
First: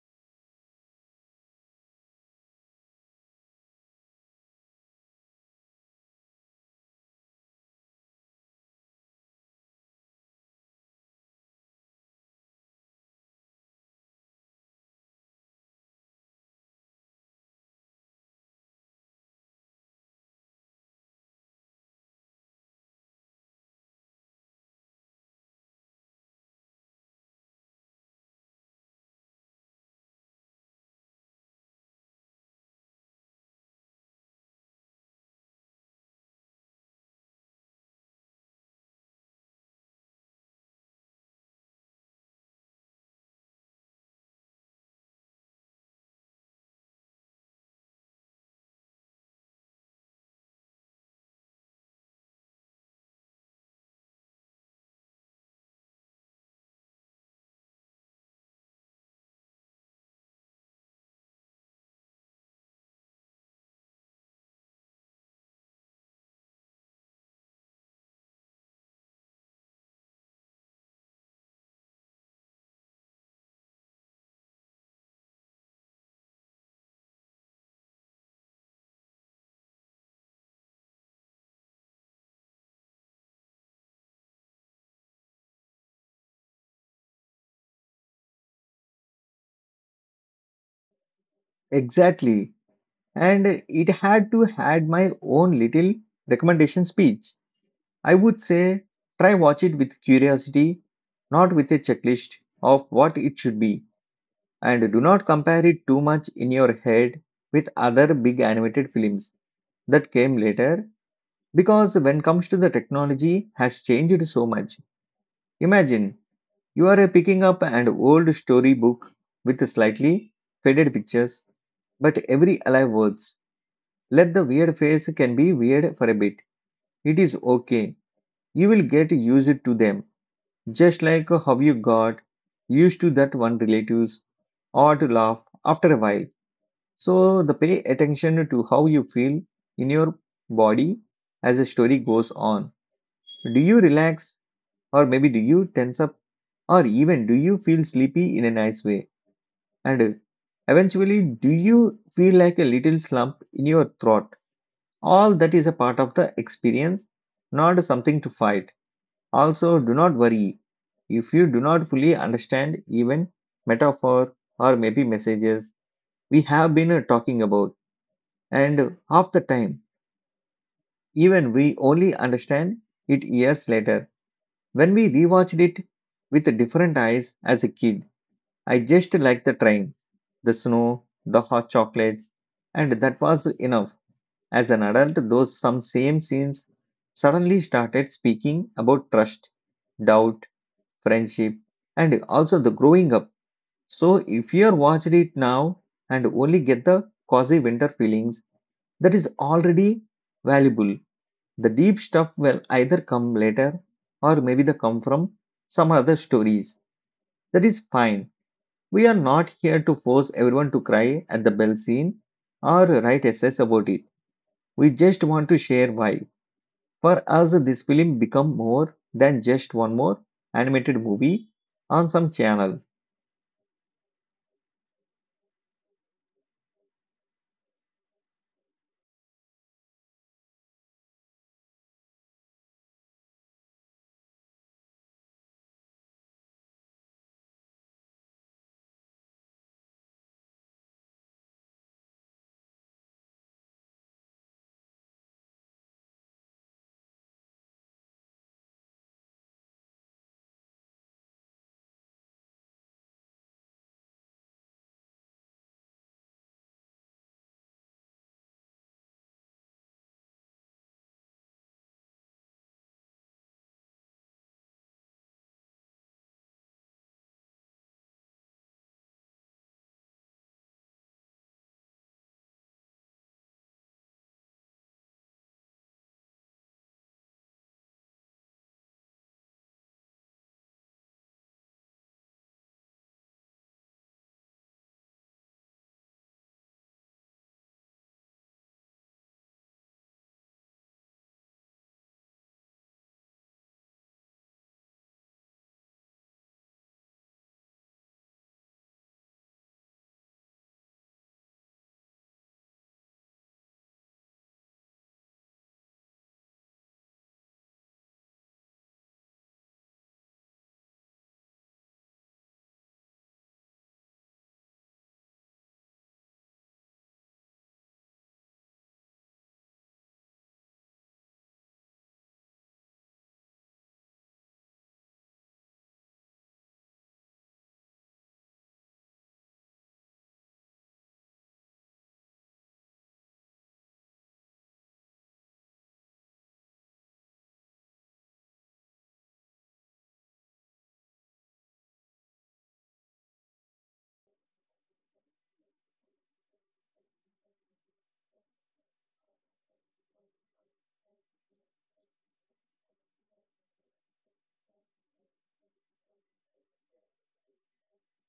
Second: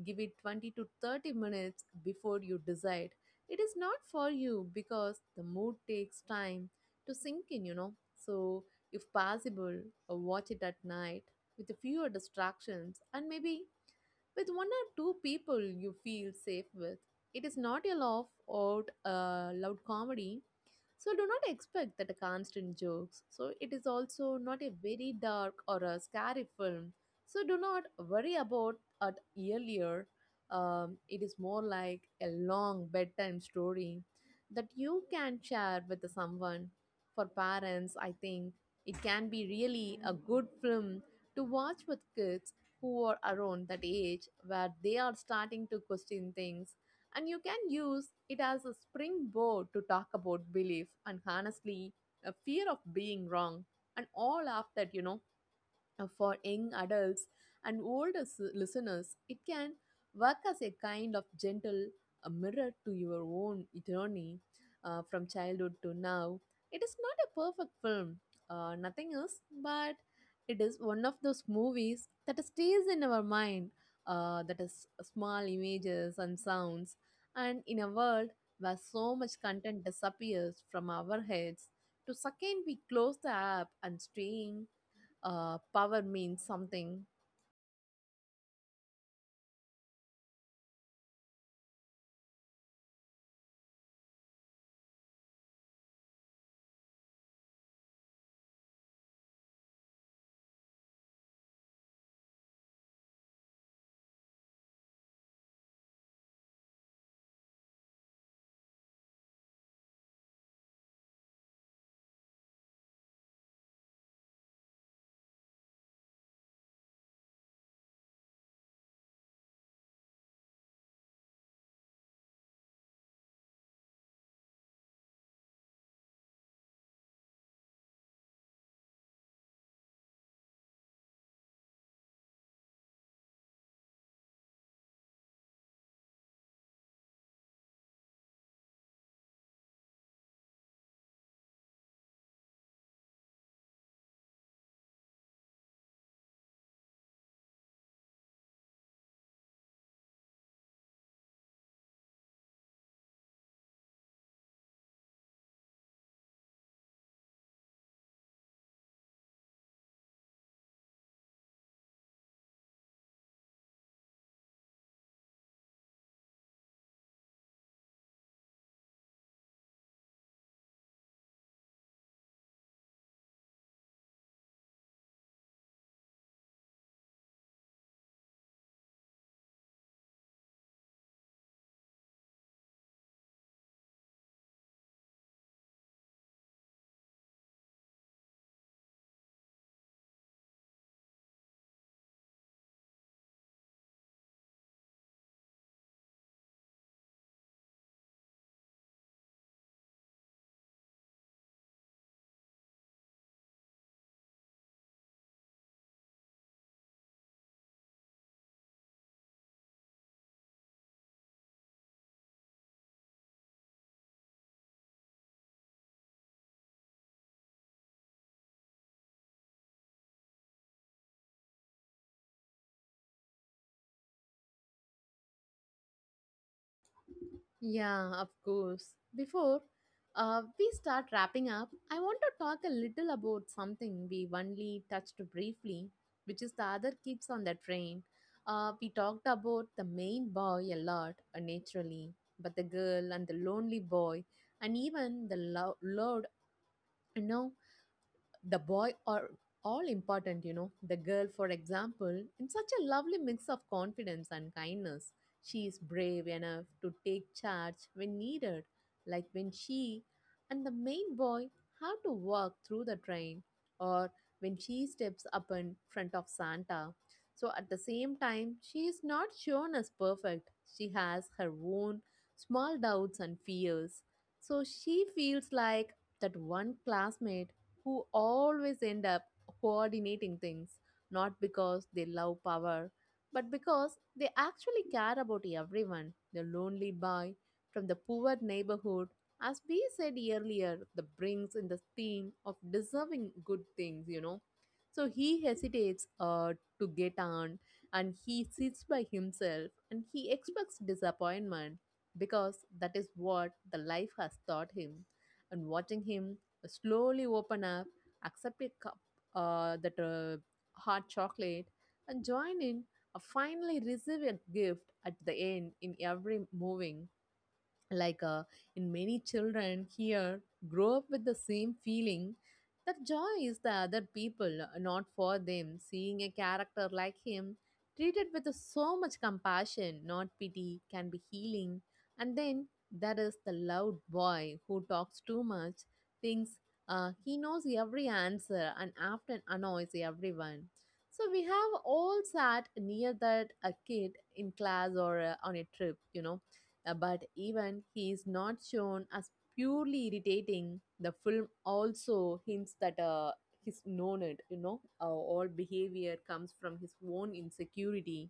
Give it 20 to 30 minutes before you decide. It is not for you because the mood takes time to sink in, you know. So, if possible, watch it at night with fewer distractions and maybe with one or two people you feel safe with. It is not a laugh out loud comedy, so do not expect that a constant jokes. So it is also not a very dark or a scary film. So do not worry about it earlier. It is more like a long bedtime story that you can share with someone. For parents, I think it can be really a good film to watch with kids who are around that age where they are starting to question things, and you can use it as a springboard to talk about belief and honestly a fear of being wrong and all of that, you know. For young adults and older listeners, it can work as a kind of gentle mirror to your own journey from childhood to now. It is not a perfect film, nothing else, but it is one of those movies that stays in our mind, that is small images and sounds. And in a world where so much content disappears from our heads, to second we close the app and stream power means something.
Exactly. And it had to had my own little recommendation speech. I would say try watch it with curiosity, not with a checklist of what it should be. And do not compare it too much in your head with other big animated films that came later because when comes to the technology has changed so much, imagine you are picking up an old storybook with slightly faded pictures but every alive words. Let the weird face can be weird for a bit, it is okay, you will get used to them, just like how you got used to that one relatives or to laugh after a while. So the pay attention to how you feel in your body as the story goes on. Do you relax? Or maybe do you tense up? Or even do you feel sleepy in a nice way? And eventually, do you feel like a little slump in your throat? All that is a part of the experience, not something to fight. Also, do not worry if you do not fully understand even metaphor or maybe messages we have been talking about. And half the time even we only understand it years later when we rewatched it with different eyes. As a kid I just liked the train, the snow, the hot chocolates, and that was enough. As an adult, those some same scenes suddenly started speaking about trust, doubt, friendship, and also the growing up. So if you're watching it now and only get the cozy winter feelings, that is already valuable. The deep stuff will either come later or maybe they come from some other stories. That is fine, we are not here to force everyone to cry at the bell scene or write essays about it. We just want to share why. For us, this film become more than just one more animated movie on some channel.
Yeah, of course. Before we start wrapping up, I want to talk a little about something we only touched briefly, which is the other kids on the train. We talked about the main boy a lot, naturally, but the girl and the lonely boy, and even the loud, you know, the boy are all important. The girl, for example, in such a lovely mix of confidence and kindness, she is brave enough to take charge when needed, like when she and the main boy have to walk through the train or when she steps up in front of Santa. So at the same time, she is not shown as perfect. She has her own small doubts and fears. So she feels like that one classmate who always end up coordinating things, not because they love power, but because they actually care about everyone. The lonely boy from the poor neighborhood, as we said earlier, the brings in the theme of deserving good things. So he hesitates to get on and he sits by himself and he expects disappointment because that is what the life has taught him. And watching him slowly open up, accept a cup, that hot chocolate, and join in. Finally, receive a gift at the end in every moving like in many children here grow up with the same feeling that joy is the other people not for them seeing a character like him treated with so much compassion not pity can be healing. And then there is the loud boy who talks too much, thinks he knows every answer and often annoys everyone. So we have all sat near that a kid in class or on a trip. But even he is not shown as purely irritating. The film also hints that he's known it. All behavior comes from his own insecurity.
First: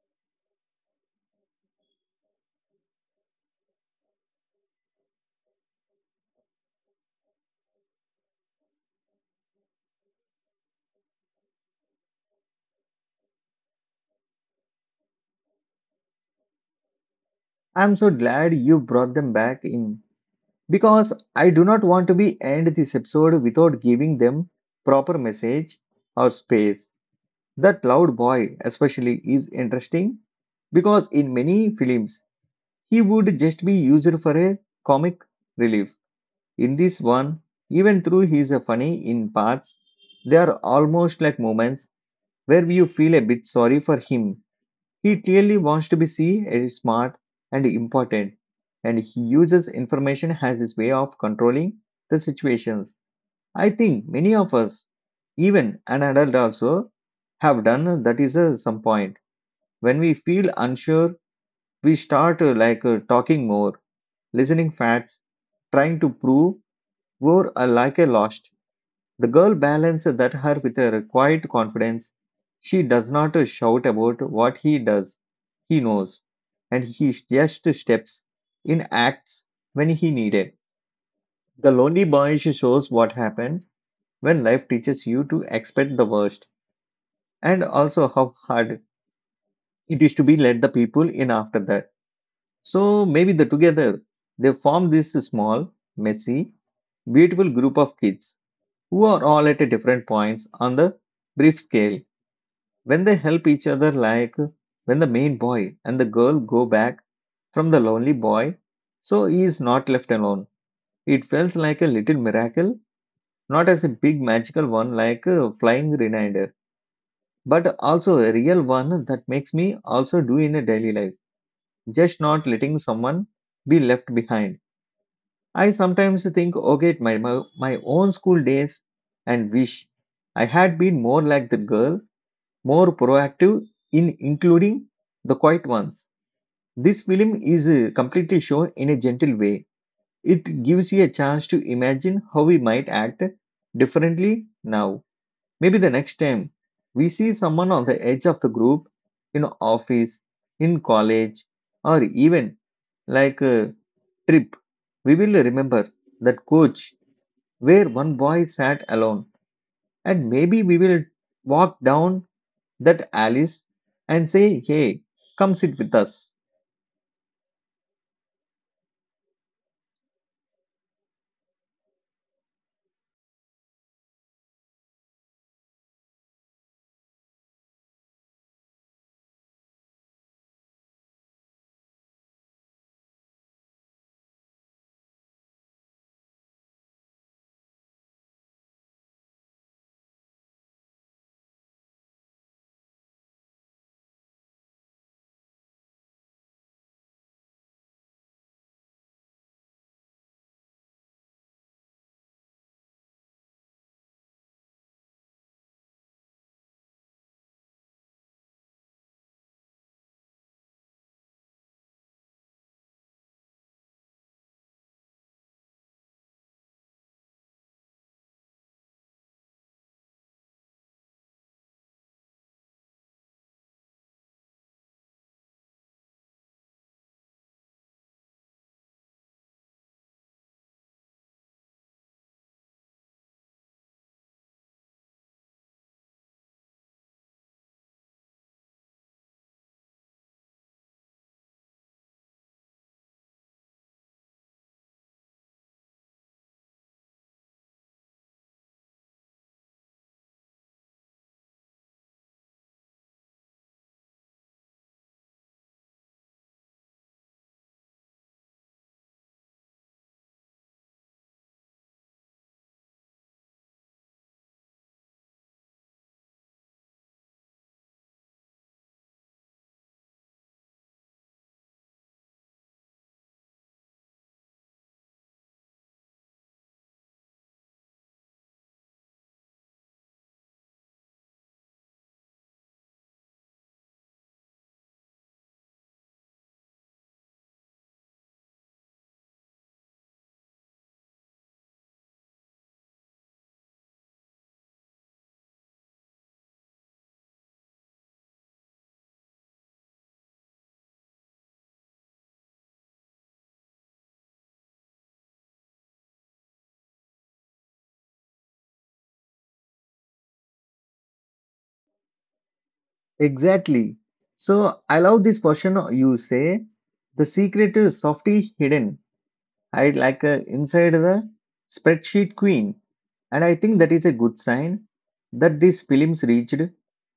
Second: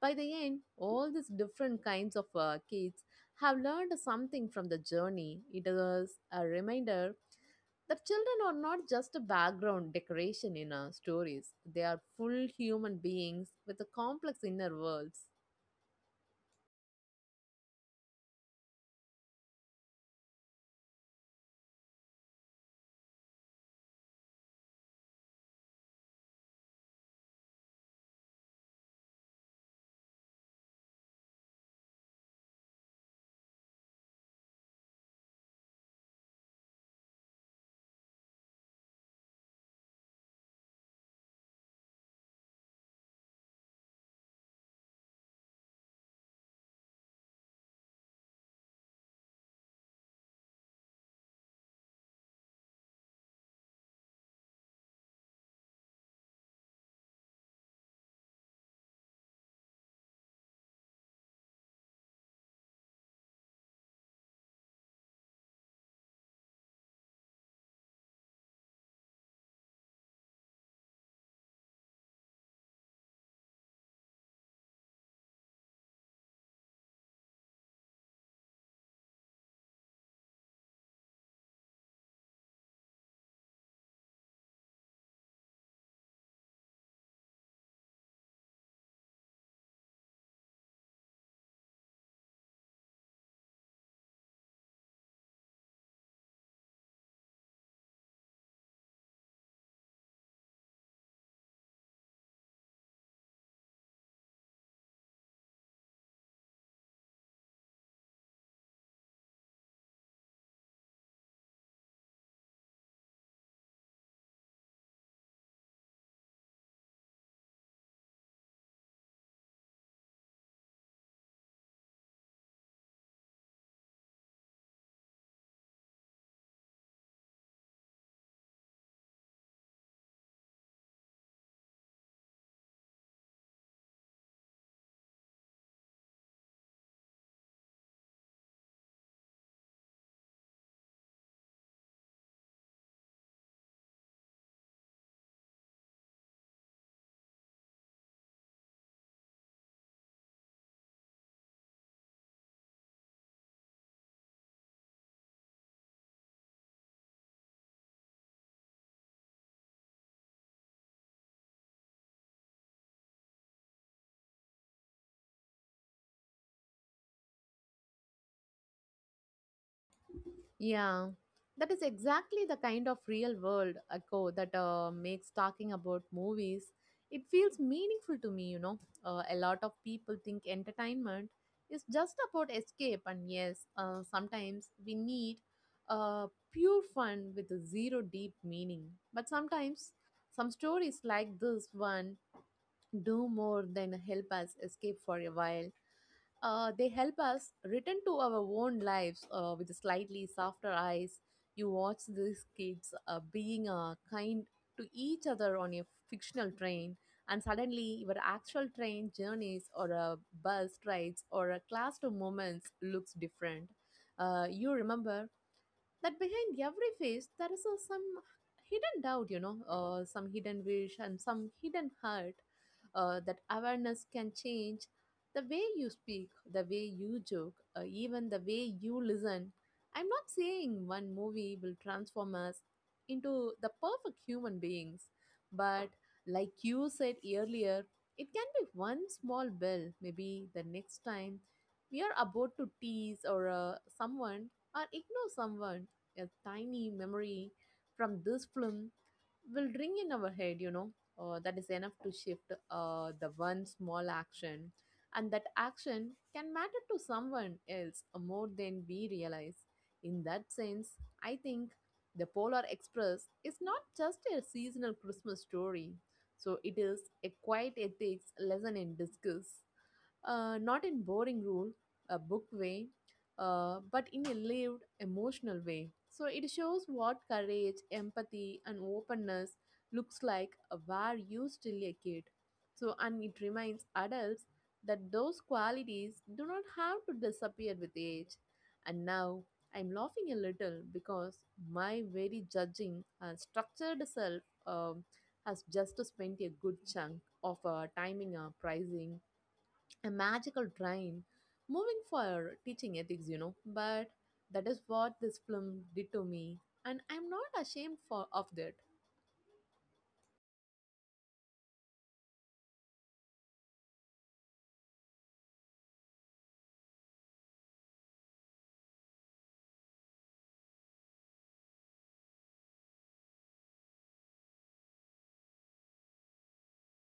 By the end, all these different kinds of kids have learned something from the journey. It is a reminder that children are not just a background decoration in our stories, they are full human beings with a complex inner worlds.
I'm so glad you brought them back in because I do not want to be end this episode without giving them proper message or space. That loud boy especially is interesting because in many films he would just be used for a comic relief. In this one, even though he's a funny in parts, there are almost like moments where you feel a bit sorry for him. He clearly wants to be seen as smart and important, and he uses information as his way of controlling the situations. I think many of us, even an adult also, have done that is some point. When we feel unsure, we start talking more, listening facts, trying to prove we're like a lost. The girl balanced that her with a quiet confidence. She does not shout about what he does. He knows. And he just steps in acts when he needed. The lonely boy shows what happened when life teaches you to expect the worst and also how hard it is to be let the people in after that. So maybe the together they form this small, messy, beautiful group of kids who are all at different points on the brief scale. When they help each other, like when the main boy and the girl go back from the lonely boy, so he is not left alone. It feels like a little miracle, not as a big magical one like a flying reminder, but also a real one that makes me also do in a daily life. Just not letting someone be left behind. I sometimes think, okay, my own school days and wish I had been more like the girl, more proactive in including the quiet ones. This film is completely shown in a gentle way. It gives you a chance to imagine how we might act differently now. Maybe the next time we see someone on the edge of the group, in office, in college, or even like a trip, we will remember that coach where one boy sat alone. And maybe we will walk down that alleys and say, Hey, come sit with us.
Yeah, that is exactly the kind of real world echo that makes talking about movies. It feels meaningful to me, you know. A lot of people think entertainment is just about escape, and yes, sometimes we need uh, pure fun with zero deep meaning. But sometimes some stories like this one do more than help us escape for a while. They help us return to our own lives with slightly softer eyes. You watch these kids being kind to each other on a fictional train, and suddenly your actual train journeys or bus rides or classroom moments looks different. You remember that behind every face there is a, some hidden doubt, you know, some hidden wish and some hidden hurt. That awareness can change the way you speak, the way you joke, even the way you listen. I'm not saying one movie will transform us into the perfect human beings, but like you said earlier, it can be one small bell. Maybe the next time we are about to tease or someone, or ignore someone, a tiny memory from this film will ring in our head, you know. That is enough to shift the one small action, and that action can matter to someone else more than we realize. In that sense, I think the Polar Express is not just a seasonal Christmas story, so it is a quiet ethics lesson in discuss, not in boring rule a book way, but in a lived, emotional way. So it shows what courage, empathy, and openness looks like where you still a kid. So, and it reminds adults that those qualities do not have to disappear with age. And now I'm laughing a little because my very judging and structured self has just spent a good chunk of timing pricing a magical train moving for teaching ethics, you know. But that is what this film did to me, and I'm not ashamed for of that.
Exactly. So I love this question you say. The secret is softly hidden. I like inside the spreadsheet queen. And I think that is a good sign that these films reached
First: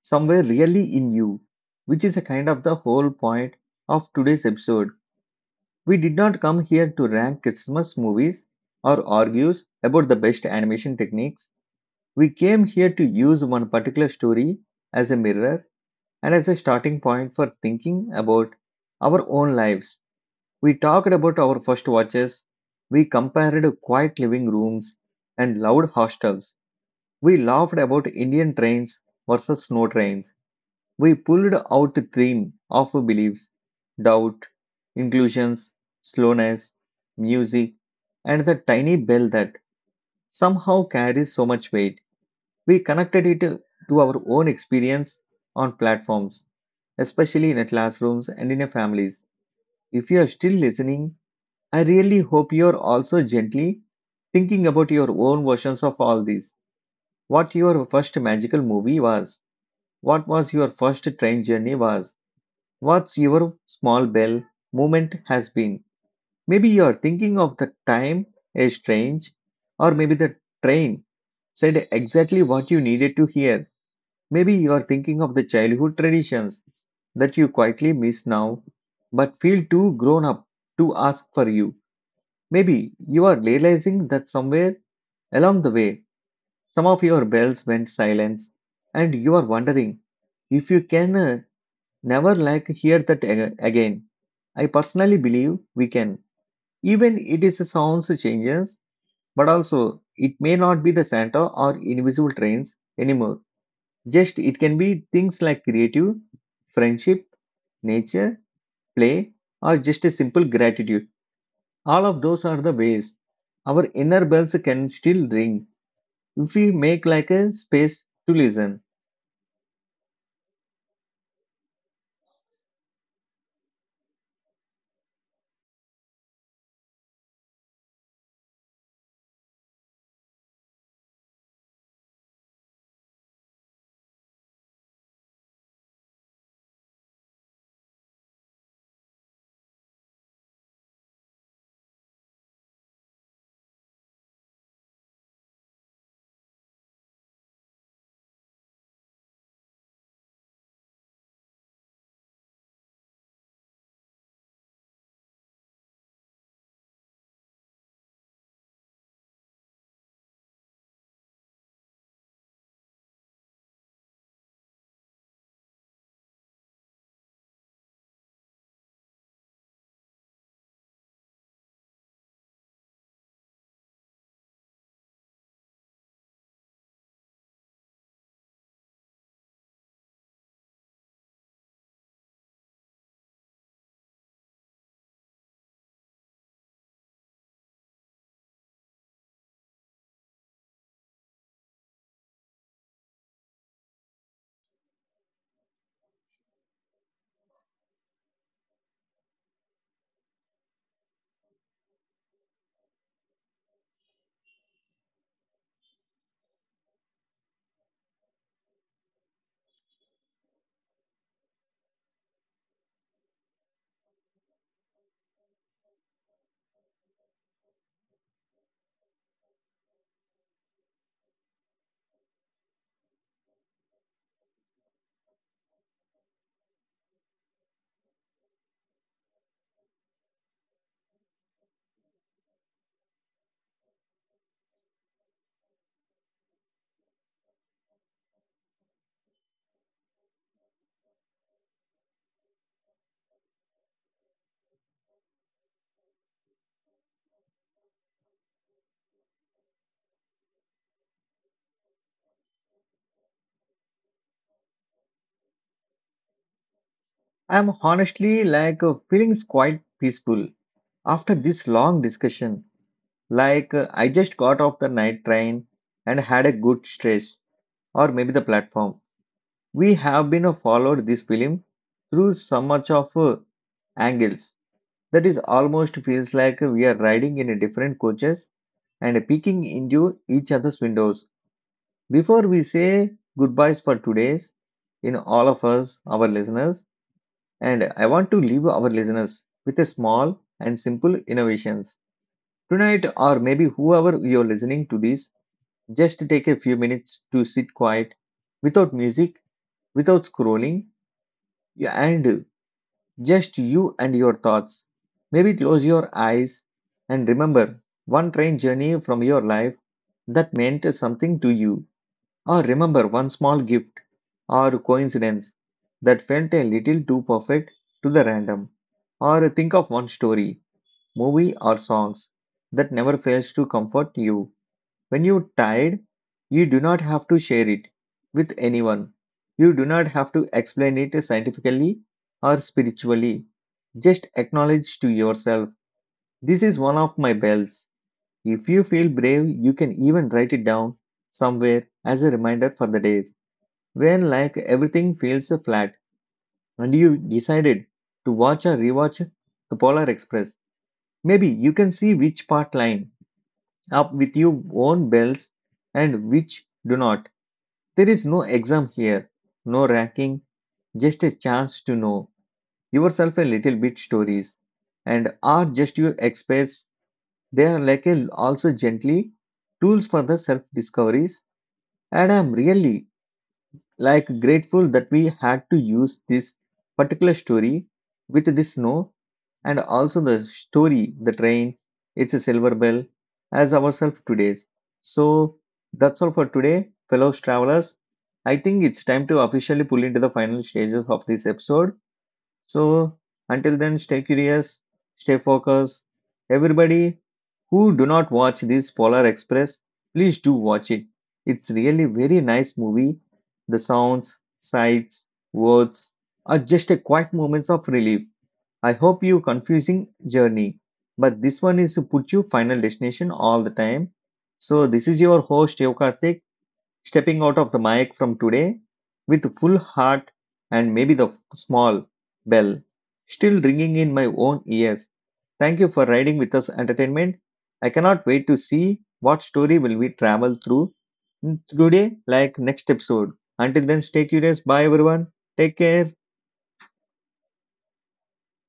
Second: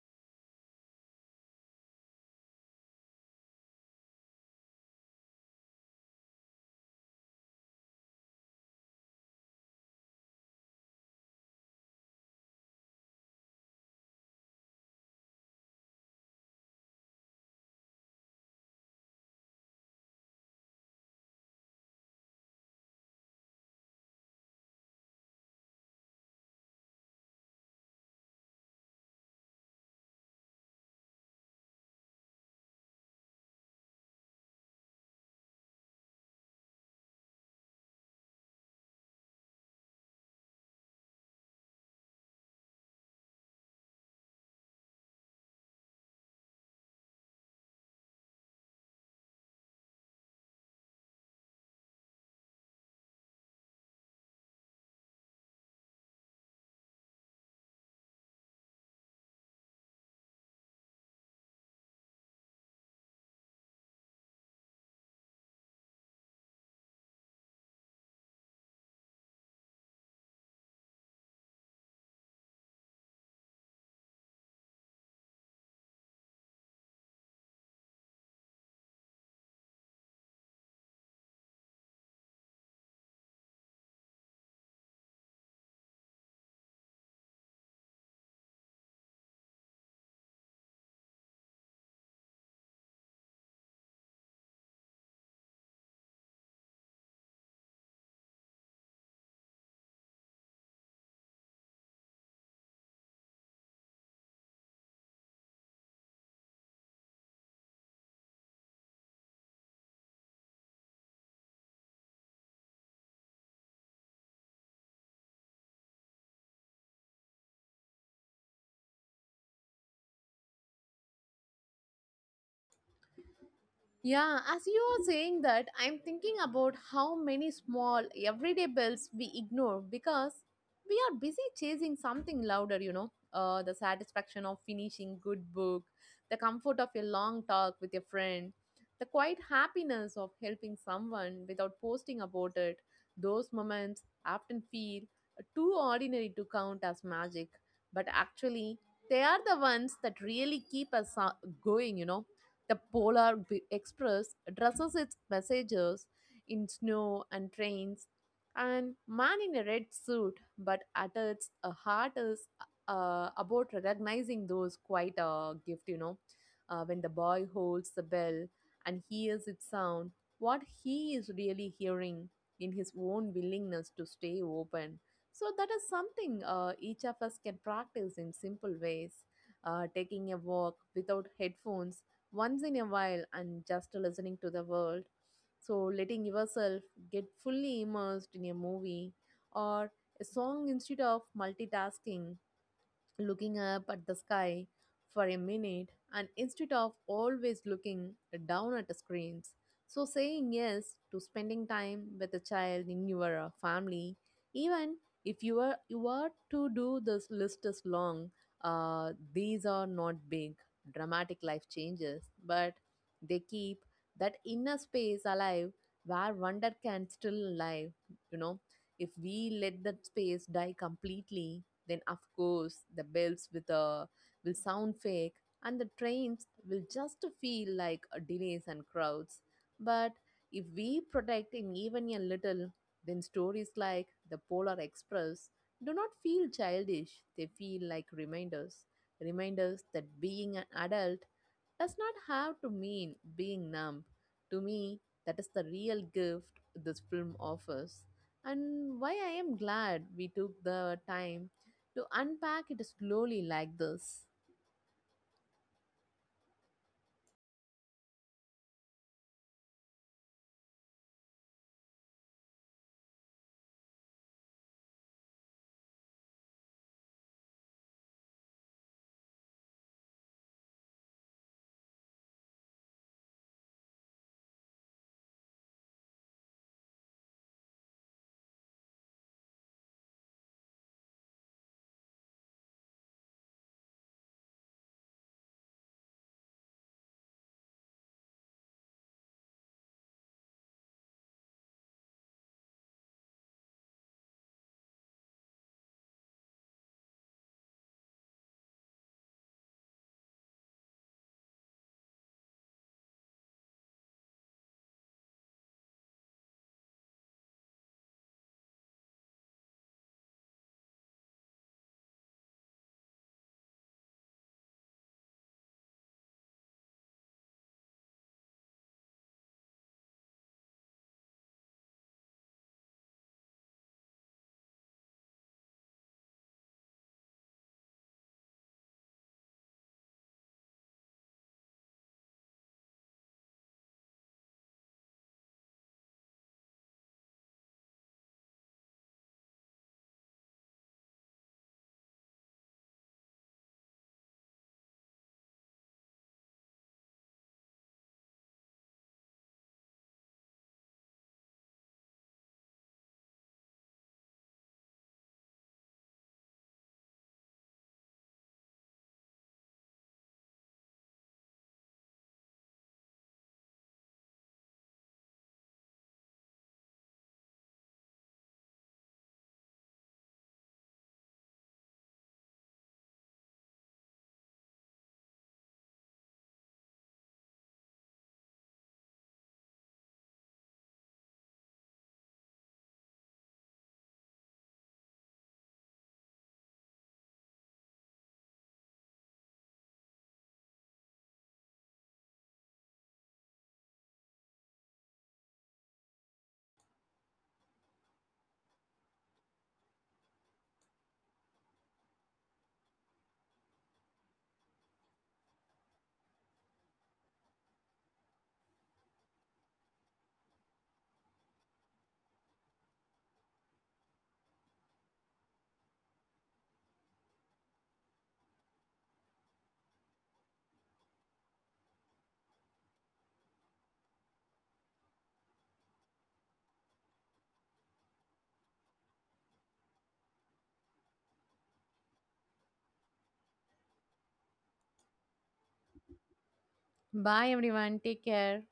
somewhere really in you, which is a kind of the whole point of today's episode. We did not come here to rank Christmas movies or argues about the best animation techniques. We came here to use one particular story as a mirror and as a starting point for thinking about our own lives. We talked about our first watches, we compared quiet living rooms and loud hostels, we laughed about Indian trains versus snow trains, we pulled out the theme of beliefs, doubt, inclusions, slowness, music, and the tiny bell that somehow carries so much weight. We connected it to our own experience on platforms especially in classrooms and in families. If you are still listening, I really hope you are also gently thinking about your own versions of all these. What your first magical movie was, what was your first train journey was, what's your small bell moment has been. Maybe you are thinking of the time a strange, or maybe the train said exactly what you needed to hear. Maybe you are thinking of the childhood traditions that you quietly miss now, but feel too grown up to ask for you. Maybe you are realizing that somewhere along the way, some of your bells went silent, and you are wondering if you can never like hear that again. I personally believe we can. Even it is a sounds changes, but also it may not be the Santa or invisible trains anymore. Just it can be things like creative, friendship, nature, play, or just a simple gratitude. All of those are the ways our inner bells can still ring if we make like a space to listen.
Yeah, as you are saying that, I'm thinking about how many small everyday bells we ignore because we are busy chasing something louder, you know. The satisfaction of finishing good book, the comfort of a long talk with a friend, the quiet happiness of helping someone without posting about it. Those moments often feel too ordinary to count as magic, but actually they are the ones that really keep us going, you know. The Express dresses its messengers in snow and trains, and man in a red suit, but at its heart is about recognizing those quite a gift, you know. When the boy holds the bell and hears its sound, what he is really hearing in his own willingness to stay open. So, that is something each of us can practice in simple ways. Taking a walk without headphones once in a while and just listening to the world. So, letting yourself get fully immersed in a movie or a song instead of multitasking, looking up at the sky for a minute and instead of always looking down at the screens. So, saying yes to spending time with a child in your family, even if you are, you are to do this list is long, these are not big, dramatic life changes, but they keep that inner space alive where wonder can still live, you know. If we let that space die completely, then of course the bells with a will sound fake and the trains will just feel like a delays and crowds. But if we protect him even a little, then stories like the polar express do not feel childish, they feel like reminders. Reminders that being an adult does not have to mean being numb. To me, that is the real gift this film offers, and why I am glad we took the time to unpack it slowly like this.
I'm honestly like feeling quite peaceful after this long discussion. Like I just got off the night train and had a good stress, or maybe the platform. We have been followed this film through so much of angles. That is almost feels like we are riding in a different coaches and peeking into each other's windows. Before we say goodbyes for today's, in all of us, our listeners, and I want to leave our listeners with a small and simple innovations. Tonight, or maybe whoever you're listening to this, just take a few minutes to sit quiet, without music, without scrolling, and just you and your thoughts. Maybe close your eyes and remember one train journey from your life that meant something to you, or remember one small gift or coincidence that felt a little too perfect to the random, or think of one story, movie, or songs that never fails to comfort you. When you're tired, you do not have to share it with anyone. You do not have to explain it scientifically or spiritually. Just acknowledge to yourself, this is one of my bells. If you feel brave, you can even write it down somewhere as a reminder for the days when like everything feels flat and you decided to watch or rewatch the Polar Express. Maybe you can see which part line up with your own bells and which do not. There is no exam here, no ranking, just a chance to know yourself a little bit. Stories and are just your experts. They are like a, also gently tools for the self discoveries. And I'm really like grateful that we had to use this particular story with the snow and also the story the train, it's a silver bell as ourselves today's. So that's all for today fellow travelers. I think it's time to officially pull into the final stages of this episode. So until then, stay curious, stay focused. Everybody who do not watch this Polar Express, please do watch it. It's really very nice movie. The sounds, sights, words are just a quiet moments of relief. I hope you confusing journey, but this one is to put you final destination all the time. So this is your host Yokartik stepping out of the mic from today with full heart and maybe the small bell still ringing in my own ears. Thank you for riding with us entertainment. I cannot wait to see what story will we travel through today like next episode. Until then stay curious. Bye everyone. Take care.
Bye everyone. Take care.